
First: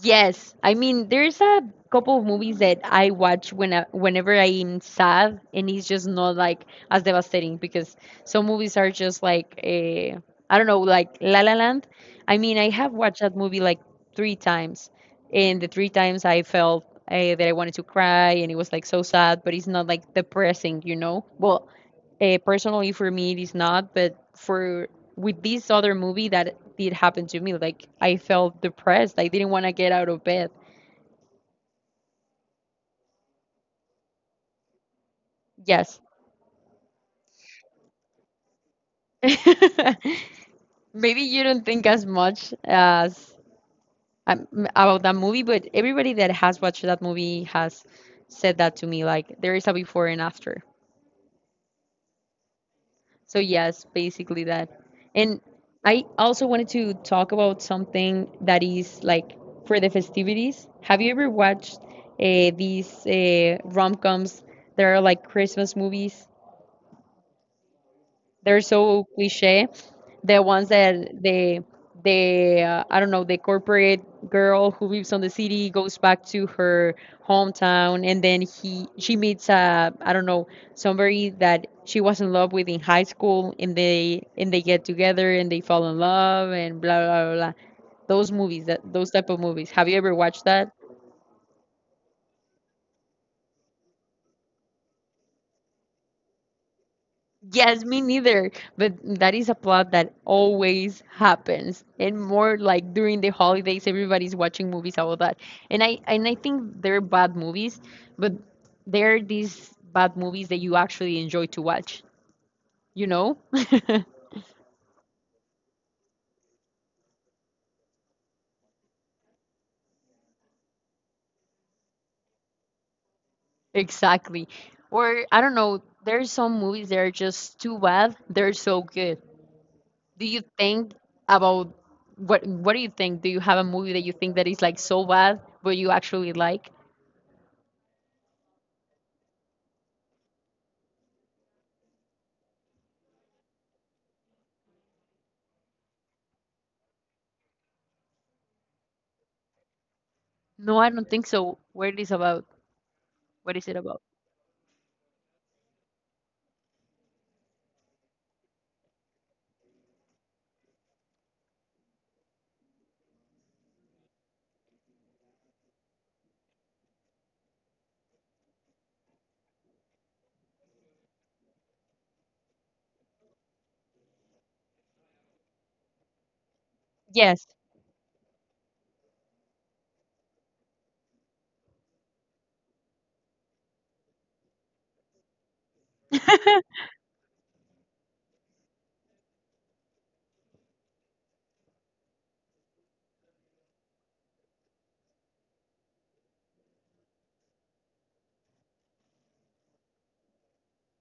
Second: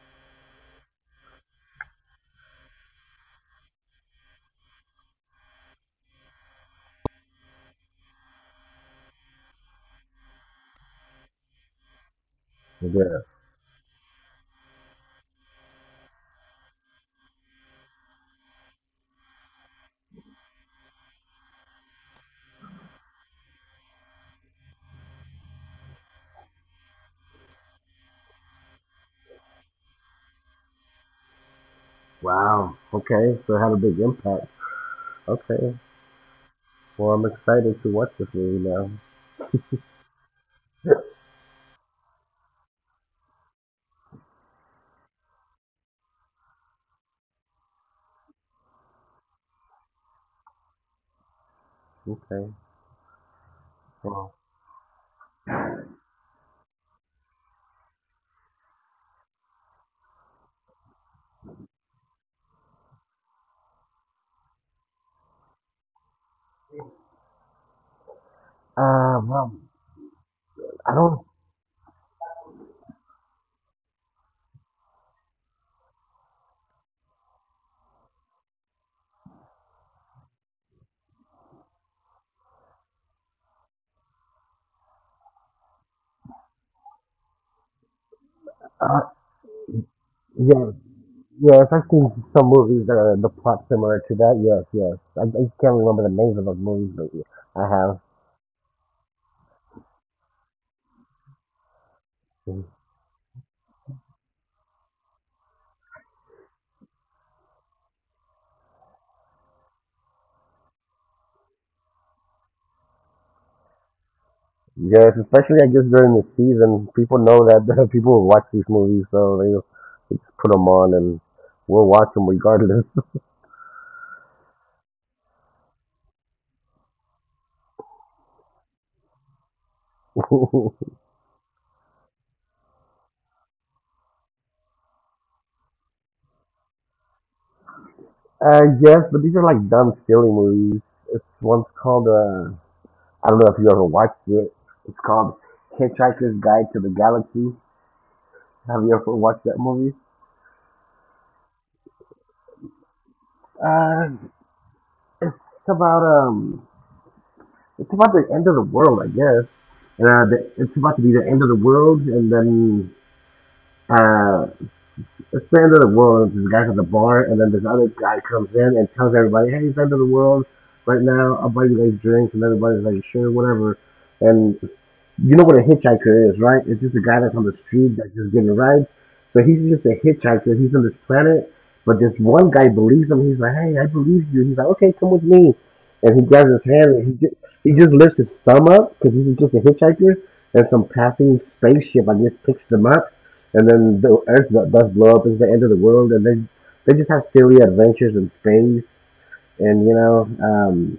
Speaker 1: Yes, I mean there's a couple of movies that I watch when whenever I'm sad, and it's just not like as devastating because some movies are just like I don't know, like La La Land. I mean, I have watched
Speaker 2: Yeah.
Speaker 1: that movie like three times, and the three times I felt that I wanted to cry, and it was like so sad, but it's not like depressing, you know? Well, personally, for me, it is not, but for with this other movie, that did happen to me. Like I felt depressed. I didn't want to get out of bed.
Speaker 2: Wow. Okay. So it had a big impact. Okay.
Speaker 1: Yes.
Speaker 2: Well, I'm excited to watch this movie now.
Speaker 1: (laughs) Maybe you don't think as much as um, about that movie, but everybody that has watched that movie has said that to me. Like there is a before and after.
Speaker 2: Okay.
Speaker 1: So yes,
Speaker 2: Well,
Speaker 1: basically that. And I also wanted to talk about something that is like for the festivities. Have you ever watched these rom-coms that are like Christmas movies? They're so
Speaker 2: well,
Speaker 1: cliche. The ones
Speaker 2: I don't.
Speaker 1: that the I don't know, the corporate girl who lives on the city goes back to her hometown, and then he she meets I don't know somebody that she was in love with in high school, and they get together and they fall in love and blah blah blah blah. Those type of movies. Have you ever watched
Speaker 2: Yeah.
Speaker 1: that?
Speaker 2: Yes, I've seen some movies that are the plot similar to that. Yes, yes. I can't remember the names of those movies, but yeah, I
Speaker 1: Yes,
Speaker 2: have.
Speaker 1: me neither. But that is a plot that always happens, and more like during the holidays, everybody's watching movies about that. And I think they're bad movies, but they're these bad movies that you actually enjoy to watch. You know? (laughs)
Speaker 2: Yes, especially I guess during the season, people know that (laughs) people will watch these movies, so they just put them on and we'll watch them regardless. (laughs)
Speaker 1: Exactly. Or I don't know. There's some movies that are just too bad. They're so good. Do you think about what? What do you think? Do you have a movie that you think that is like so bad, but you actually like?
Speaker 2: I guess, but these are like dumb, silly movies. It's one's called I don't know if you ever watched it. It's called Hitchhiker's Guide to the Galaxy. Have you ever watched that movie?
Speaker 1: No, I don't think so. What is about? What is it about?
Speaker 2: Uh, it's about it's about the end of the world, I guess. It's about to be the end of the world, and then uh, It's the End of the World. There's a guy at the bar, and then this other guy comes in and tells everybody, hey, it's the End of the World right now. I'll buy you guys drinks. And everybody's like, sure, whatever. And you know what a hitchhiker is, right? It's just a guy that's
Speaker 1: Yes.
Speaker 2: on the street that's just getting rides. So he's just a hitchhiker. He's on this planet, but this one guy believes him. He's like, "Hey, I believe you." He's like, "Okay, come with me," and he grabs his
Speaker 1: (laughs)
Speaker 2: hand and he just lifts his thumb up because he's just a hitchhiker, and some passing spaceship I guess picks them up, and then the Earth does blow up. It's the end of the world, and they just have silly adventures in space, and you know.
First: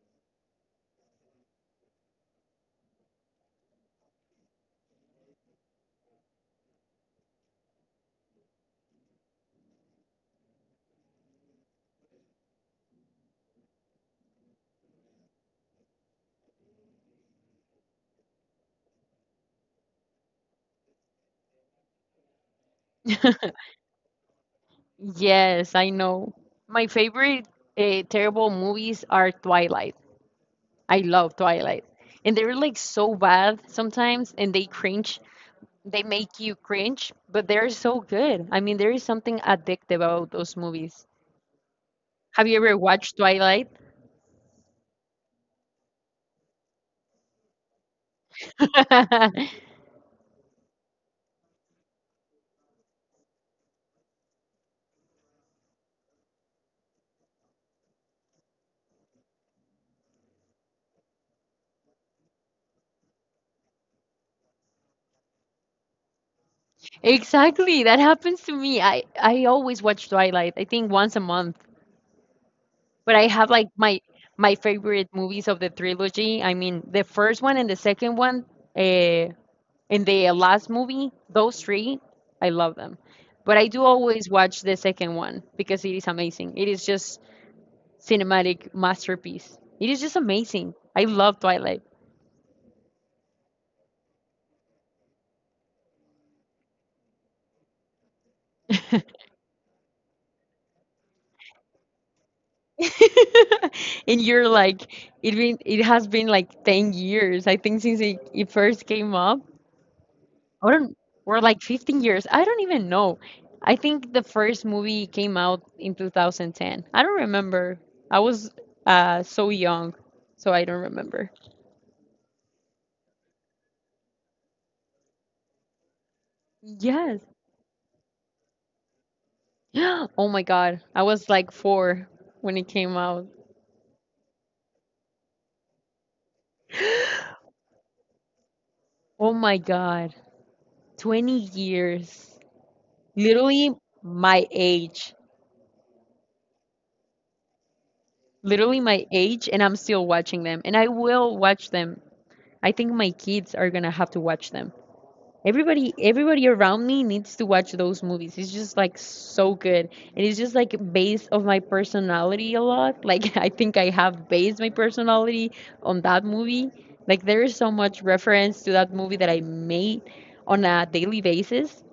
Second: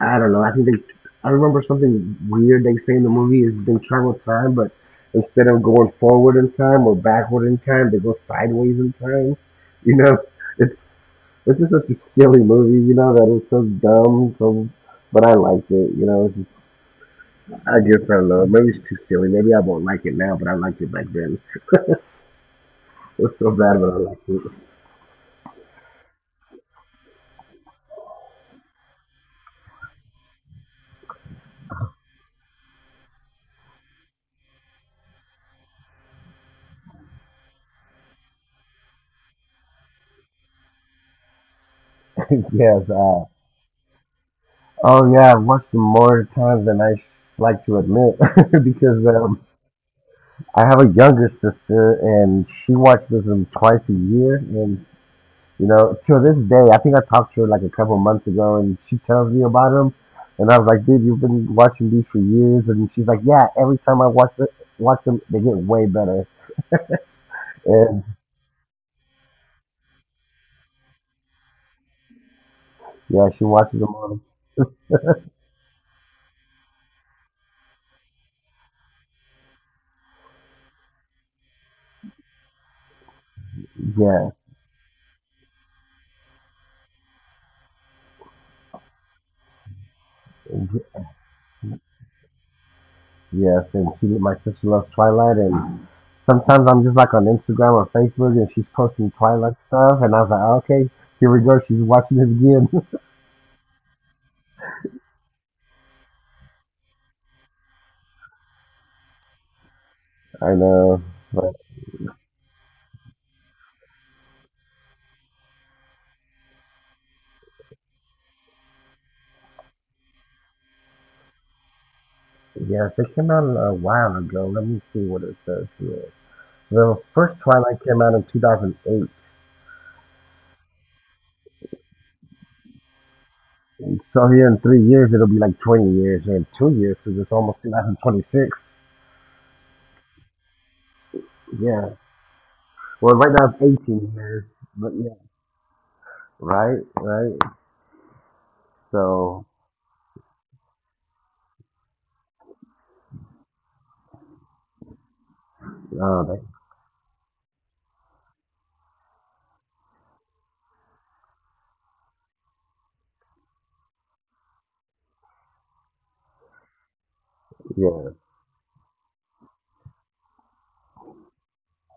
Speaker 2: I don't know. I think they. I remember something weird they say in the movie is they travel time, but instead of going forward in time or backward in time, they go sideways in time. You know, it's it's just such a silly movie. You know that it's so dumb. So, but I liked it. It's just, I guess I don't know. Maybe it's too silly. Maybe I won't like it now, but I liked it back then. (laughs) It was so bad, but I liked
Speaker 1: Yes, I know. My favorite terrible movies are Twilight. I love Twilight. And they're like so bad sometimes and they cringe. They make you cringe, but they're so good. I mean, there is something addictive about those movies.
Speaker 2: it.
Speaker 1: Have
Speaker 2: (laughs)
Speaker 1: you ever
Speaker 2: Yes.
Speaker 1: watched Twilight?
Speaker 2: Oh yeah, I've watched them more times than I like to admit (laughs) because
Speaker 1: (laughs)
Speaker 2: I have a younger sister, and she watches them twice a year. And till this day, I think I talked to her like a couple months ago, and she tells me about them. And I was like, "Dude, you've been watching these for years." And she's like, "Yeah, every time watch them, they get way better."
Speaker 1: Exactly,
Speaker 2: And
Speaker 1: that happens to me. I always watch Twilight. I think once a month. But
Speaker 2: yeah,
Speaker 1: I
Speaker 2: she
Speaker 1: have like
Speaker 2: watches them all.
Speaker 1: my favorite movies of the trilogy. I mean, the first one and the second one, uh, and the last movie, those three, I love them. But I do
Speaker 2: Yeah,
Speaker 1: always watch the second one because it is amazing. It is just cinematic masterpiece. It is just amazing. I love Twilight.
Speaker 2: yes. And my sister loves Twilight, and sometimes I'm just like on Instagram or Facebook, and she's posting Twilight stuff, and I was like, "Okay, here we go. She's watching it again." (laughs)
Speaker 1: (laughs) And you're like, it has been like 10 years, I think, since it first came up.
Speaker 2: I
Speaker 1: I don't,
Speaker 2: know.
Speaker 1: we're
Speaker 2: But
Speaker 1: like 15 years. I don't even know. I think the first movie came out in 2010. I don't remember. I was so young, so I don't remember.
Speaker 2: yes, it came out a while ago. Let me see what it says here. The
Speaker 1: Yes.
Speaker 2: first Twilight came out in 2008.
Speaker 1: (gasps) Oh my God. I was like four when it came out.
Speaker 2: So here in 3 years, it'll be like 20 years, or in 2 years, because it's almost 2026.
Speaker 1: Oh my God. 20
Speaker 2: Yeah.
Speaker 1: years.
Speaker 2: Well, right now it's
Speaker 1: Literally
Speaker 2: 18 years,
Speaker 1: my
Speaker 2: but yeah.
Speaker 1: age.
Speaker 2: Right, right.
Speaker 1: Literally my
Speaker 2: So,
Speaker 1: age, and I'm still watching them. And I will watch them. I think my kids are gonna have to watch them. Everybody,
Speaker 2: uh, that,
Speaker 1: everybody around me needs to watch those movies. It's just like so good, and it's just like based of my personality a lot. Like (laughs) I think I have based my personality on that movie. Like there is so much
Speaker 2: yeah.
Speaker 1: reference to that movie that I made on a daily basis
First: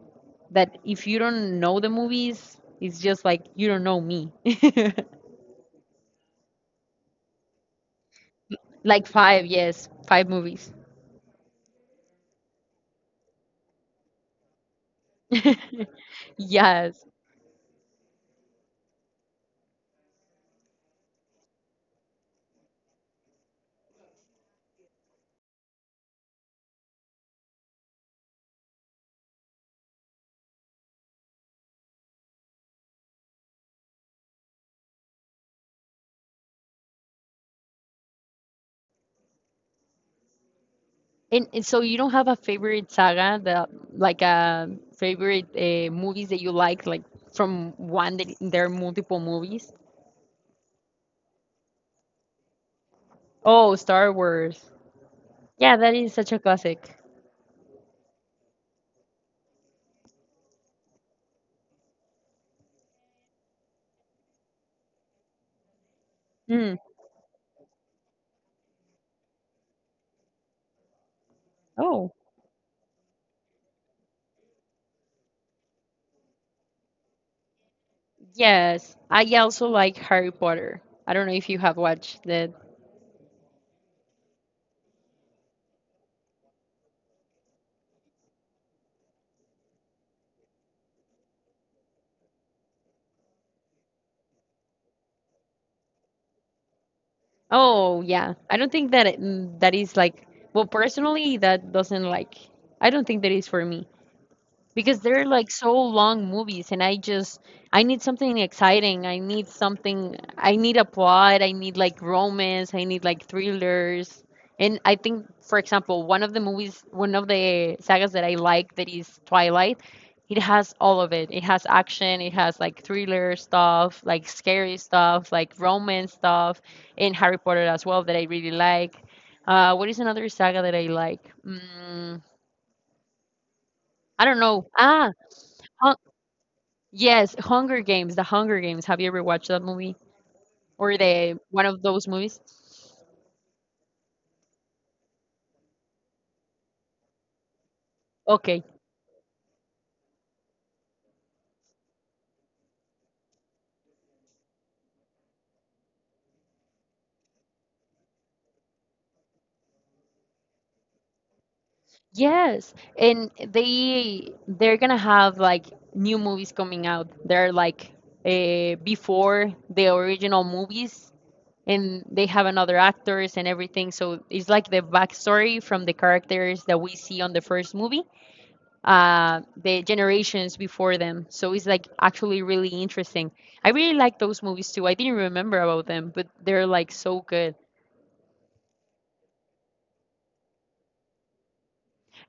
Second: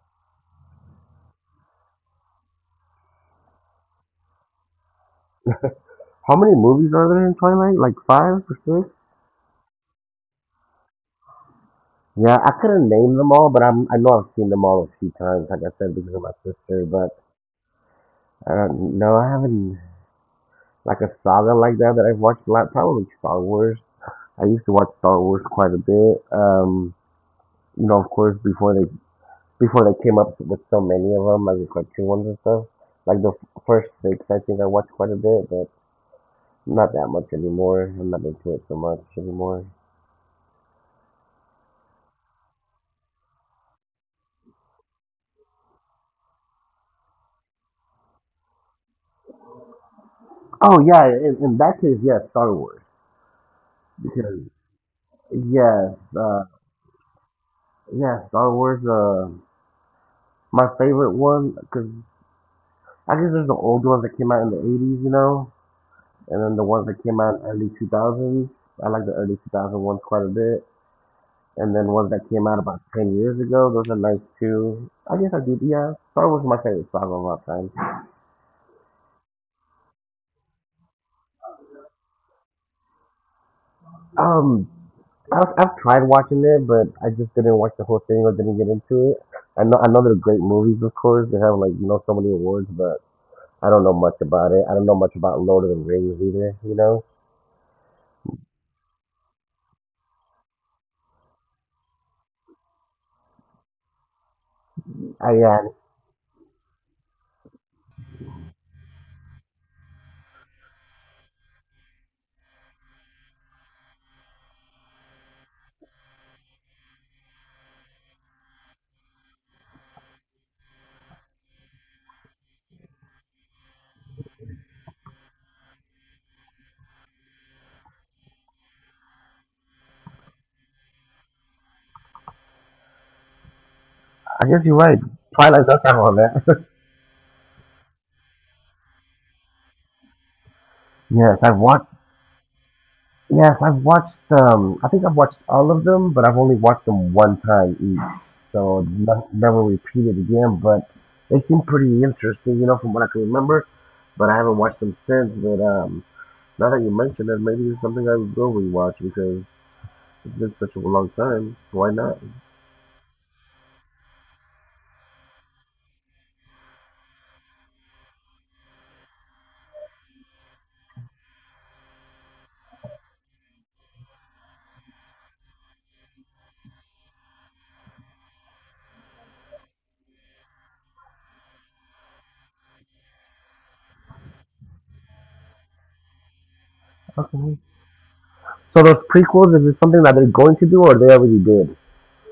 Speaker 1: that if you don't know the movies, it's just like you don't know me.
Speaker 2: How many movies are there in Twilight? Like five or
Speaker 1: (laughs)
Speaker 2: six?
Speaker 1: Like five, yes, five movies.
Speaker 2: Yeah, I couldn't name them all, but I know I've seen them all a few times, like I
Speaker 1: (laughs)
Speaker 2: said, because of my sister.
Speaker 1: Yes.
Speaker 2: But I don't know. I haven't. Like a saga like that that I've watched a lot. Probably Star Wars. I used to watch Star Wars quite a bit. Of course, before they came up with so many of them, like the cartoon ones and stuff. Like the first six, I think I watched quite a bit, but not that much anymore. I'm not into it so much anymore.
Speaker 1: And so you don't have a favorite saga that like a favorite movies that you like from one that there are multiple movies?
Speaker 2: Oh yeah, in that case, yeah, Star Wars
Speaker 1: Oh, Star
Speaker 2: because
Speaker 1: Wars. Yeah, that
Speaker 2: yes,
Speaker 1: is such a classic.
Speaker 2: yeah, Star Wars. My favorite one because I guess there's the old ones that came out in the '80s, and then the
Speaker 1: Mm.
Speaker 2: ones that came out in early 2000s. I like the early 2000 ones quite a bit. And then ones
Speaker 1: Oh.
Speaker 2: that came out about 10 years ago, those are nice too. I guess I did, yeah. Star Wars is my favorite saga of all time.
Speaker 1: Yes, I also like Harry Potter. I don't know if you have watched that.
Speaker 2: Um, I've tried watching it, but I just didn't watch the whole thing or didn't get into it. I know they're great movies, of course. They have like, so many awards, but I don't know much about it. I don't know much about Lord of the Rings either, you know?
Speaker 1: Oh, yeah. I don't think that that is like well, personally that doesn't like I don't think that is for me, because they're like
Speaker 2: Yeah,
Speaker 1: so long movies and I need something exciting, I need something, I need a plot, I need like romance, I need like thrillers. And I think for example one of the sagas that I like, that is Twilight. It has all of it, it has action, it has like thriller stuff, like scary stuff, like romance stuff. And Harry Potter as well, that I really like. What is another saga that I like? I don't
Speaker 2: I guess
Speaker 1: know.
Speaker 2: you're right. Twilight does have
Speaker 1: Hun-
Speaker 2: all that. (laughs)
Speaker 1: Yes, Hunger Games, The Hunger Games. Have you ever watched that movie, or
Speaker 2: yes,
Speaker 1: the
Speaker 2: I've
Speaker 1: one
Speaker 2: watched
Speaker 1: of those movies?
Speaker 2: Yes, I've watched. I think I've watched all of them, but I've only watched them one time each,
Speaker 1: Okay.
Speaker 2: so no, never repeated again. But they seem pretty interesting, from what I can remember. But I haven't watched them since. But now that you mention it, maybe it's something I will rewatch because it's been such a long time. Why not?
Speaker 1: Yes, and they're gonna have like new movies coming out. They're like, before the original movies, and they have another actors and everything. So it's like the backstory from the characters that we see on the first movie, the generations before them. So it's like actually really interesting. I really like those movies too. I didn't remember about them, but they're like so good.
Speaker 2: So those prequels is it something that they're going to do, or they already did?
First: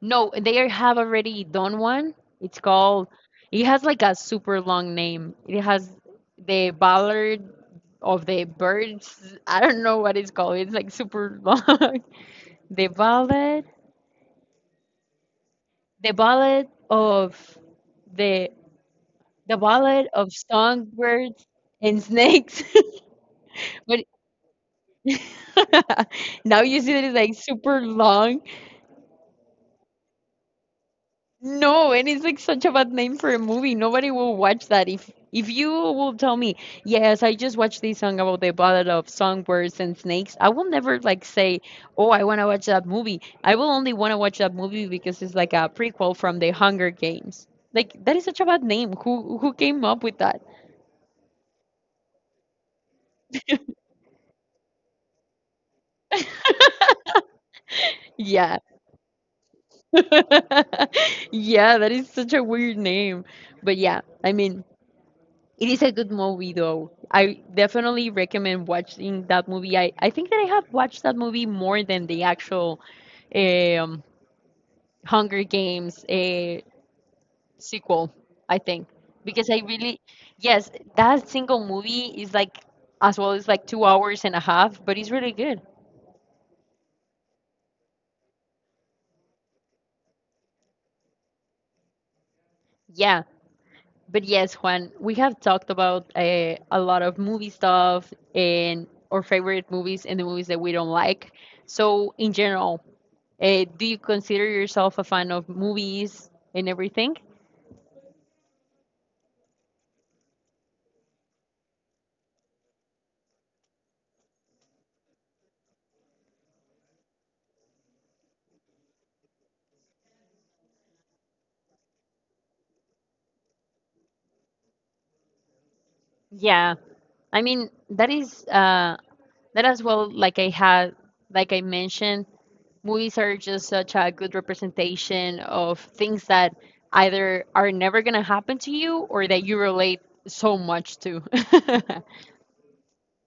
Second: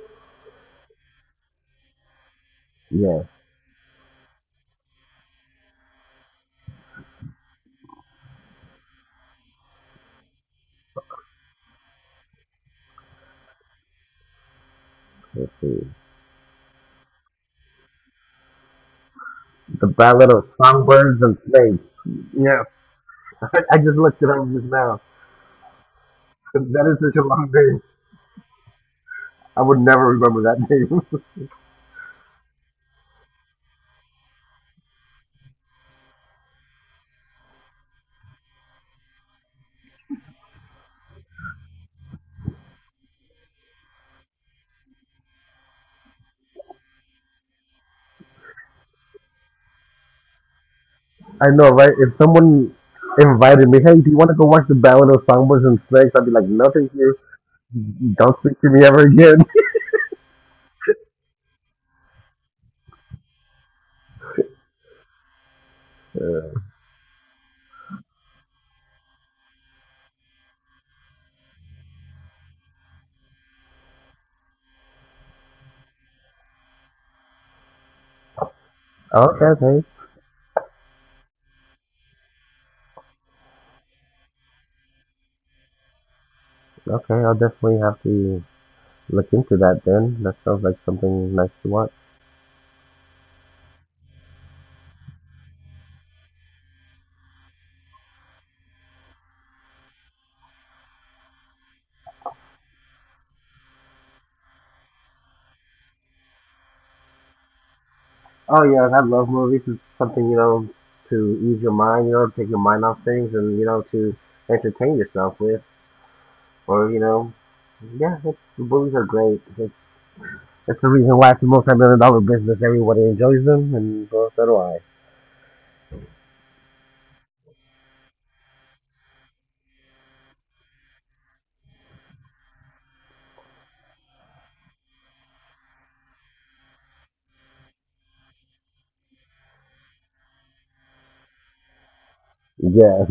Speaker 1: No, they have already done one. It's called.
Speaker 2: Yes,
Speaker 1: It has like a super long name. It has the Ballad of the Birds. I don't know what it's called. It's like super long. (laughs) The Ballad.
Speaker 2: let's see.
Speaker 1: The Ballad of the the
Speaker 2: The
Speaker 1: Ballad of
Speaker 2: Ballad of Songbirds and
Speaker 1: Songbirds
Speaker 2: Snakes.
Speaker 1: and Snakes.
Speaker 2: Yes,
Speaker 1: (laughs)
Speaker 2: (laughs) I
Speaker 1: But
Speaker 2: just looked it up just now.
Speaker 1: (laughs)
Speaker 2: (laughs)
Speaker 1: now you
Speaker 2: That
Speaker 1: see
Speaker 2: is
Speaker 1: that it's
Speaker 2: such a
Speaker 1: like
Speaker 2: long
Speaker 1: super
Speaker 2: day.
Speaker 1: long.
Speaker 2: I would never remember that name. (laughs)
Speaker 1: No, and it's like such a bad name for a movie. Nobody will watch that. If you will tell me, yes, I just watched this song about the battle of songbirds and snakes, I will never like say, oh, I want to watch that movie. I will only want to watch that movie because it's like a prequel from the Hunger Games. Like that is such a bad name. Who came up with that?
Speaker 2: I know, right? If someone invited me, hey, do you want to go watch the Ballad of Songbirds and Snakes? I'd be
Speaker 1: (laughs)
Speaker 2: like, no, thank you. Don't
Speaker 1: Yeah.
Speaker 2: speak to me ever again.
Speaker 1: (laughs) Yeah, that is such a weird name. But yeah, I mean, it is a good
Speaker 2: (laughs)
Speaker 1: movie
Speaker 2: Okay,
Speaker 1: though. I definitely recommend watching that movie. I think that I have watched that movie more than the actual um, Hunger Games sequel, I think. Because
Speaker 2: okay,
Speaker 1: I
Speaker 2: thanks.
Speaker 1: really, yes, that single movie is like, as well, it's like 2 hours and a half, but it's really good.
Speaker 2: Okay. I'll definitely have to look into that then. That sounds like something nice to watch.
Speaker 1: Yeah. But yes, Juan, we have talked about a lot of movie stuff and our favorite movies and the movies that we don't like. So, in general, do you consider yourself a fan of movies and everything?
Speaker 2: Oh yeah, I love movies. It's something to ease your mind, take your mind off things, and to entertain yourself with, or yeah, it's, movies are great. They That's the reason why it's a multi-million dollar business. Everybody enjoys them, and so, so do I.
Speaker 1: Yeah, I mean that is that as well. Like I had, like I mentioned, movies are just such a good representation of things that either are never gonna happen to you or that you relate so much to. (laughs)
Speaker 2: Yeah.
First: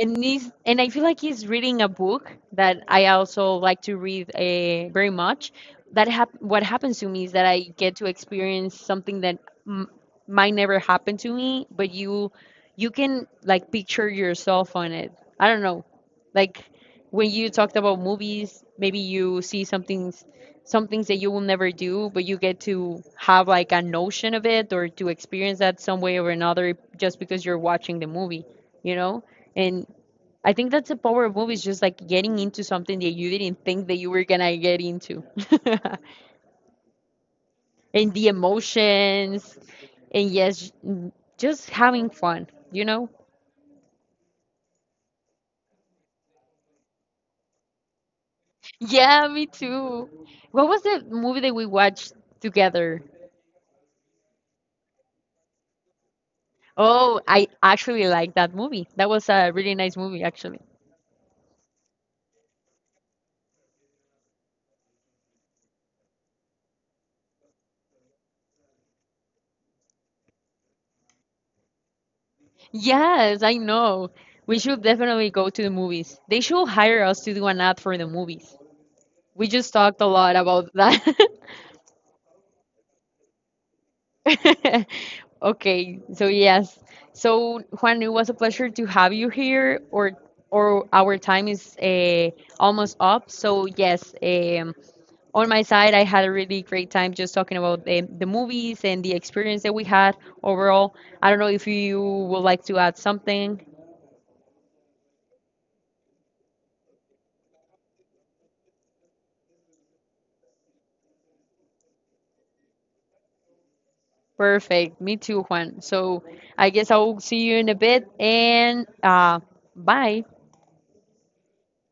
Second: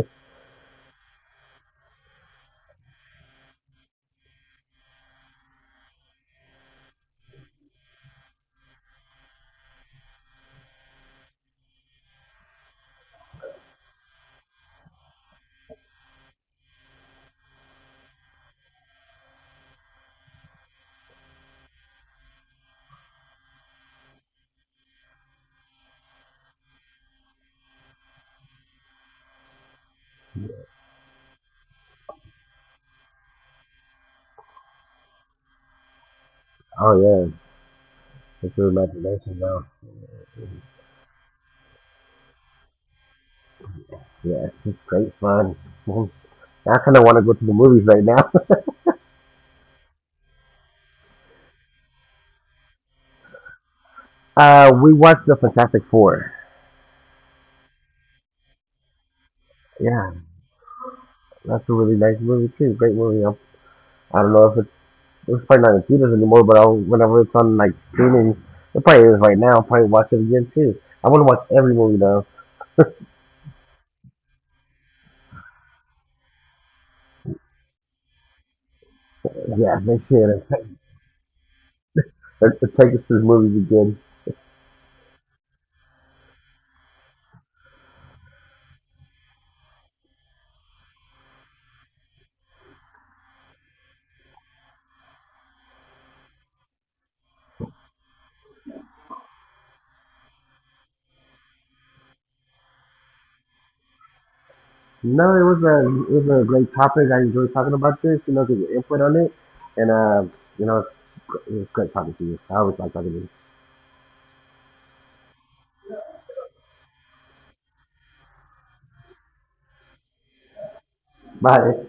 Speaker 1: And he's, and I feel like he's reading a book that I also like to read very much. That what happens to me is that I get to experience something that m- might never happen to me, but you can like picture yourself on it. I don't know, like when you talked about movies, maybe you see some things that you will never do, but you get to have like a notion of it or to experience that some way or another just because you're watching the movie, you know? And I think that's the power of movies, just like getting into something that you didn't think that you were gonna get into. (laughs)
Speaker 2: (laughs) Oh yeah.
Speaker 1: And the
Speaker 2: It's your imagination
Speaker 1: emotions,
Speaker 2: now.
Speaker 1: and yes, just having fun, you know?
Speaker 2: Yeah, it's great fun. (laughs) I kind of want to go to the movies right now.
Speaker 1: Yeah, me too. What was the movie that we watched together?
Speaker 2: (laughs) We watched The Fantastic Four.
Speaker 1: Oh, I actually like that movie. That was a really nice
Speaker 2: Yeah,
Speaker 1: movie, actually.
Speaker 2: that's a really nice movie too. Great movie. I don't know if it's it's probably not in theaters anymore, but I'll, whenever it's on like streaming, it probably is right now. I'll probably watch it again too. I want to watch every movie though.
Speaker 1: Yes, I know. We should definitely go to the movies. They should hire us to do an ad for the movies. We just
Speaker 2: Yeah, they
Speaker 1: talked a lot
Speaker 2: should.
Speaker 1: about that. (laughs)
Speaker 2: Let's take (laughs) us to the movies again.
Speaker 1: (laughs) Okay, so yes. So Juan, it was a pleasure to have you here, or our time is almost up. So yes, on my side, I had a really great time just talking about the movies and the experience that we had overall. I don't know if you would like to add something.
Speaker 2: No, it was a great topic. I enjoyed talking about this. Get your input on it, and you know, it's great talking to you. I always like talking to you.
Speaker 1: Perfect. Me too, Juan. So I guess I'll see you in a bit and bye.
Speaker 2: Bye.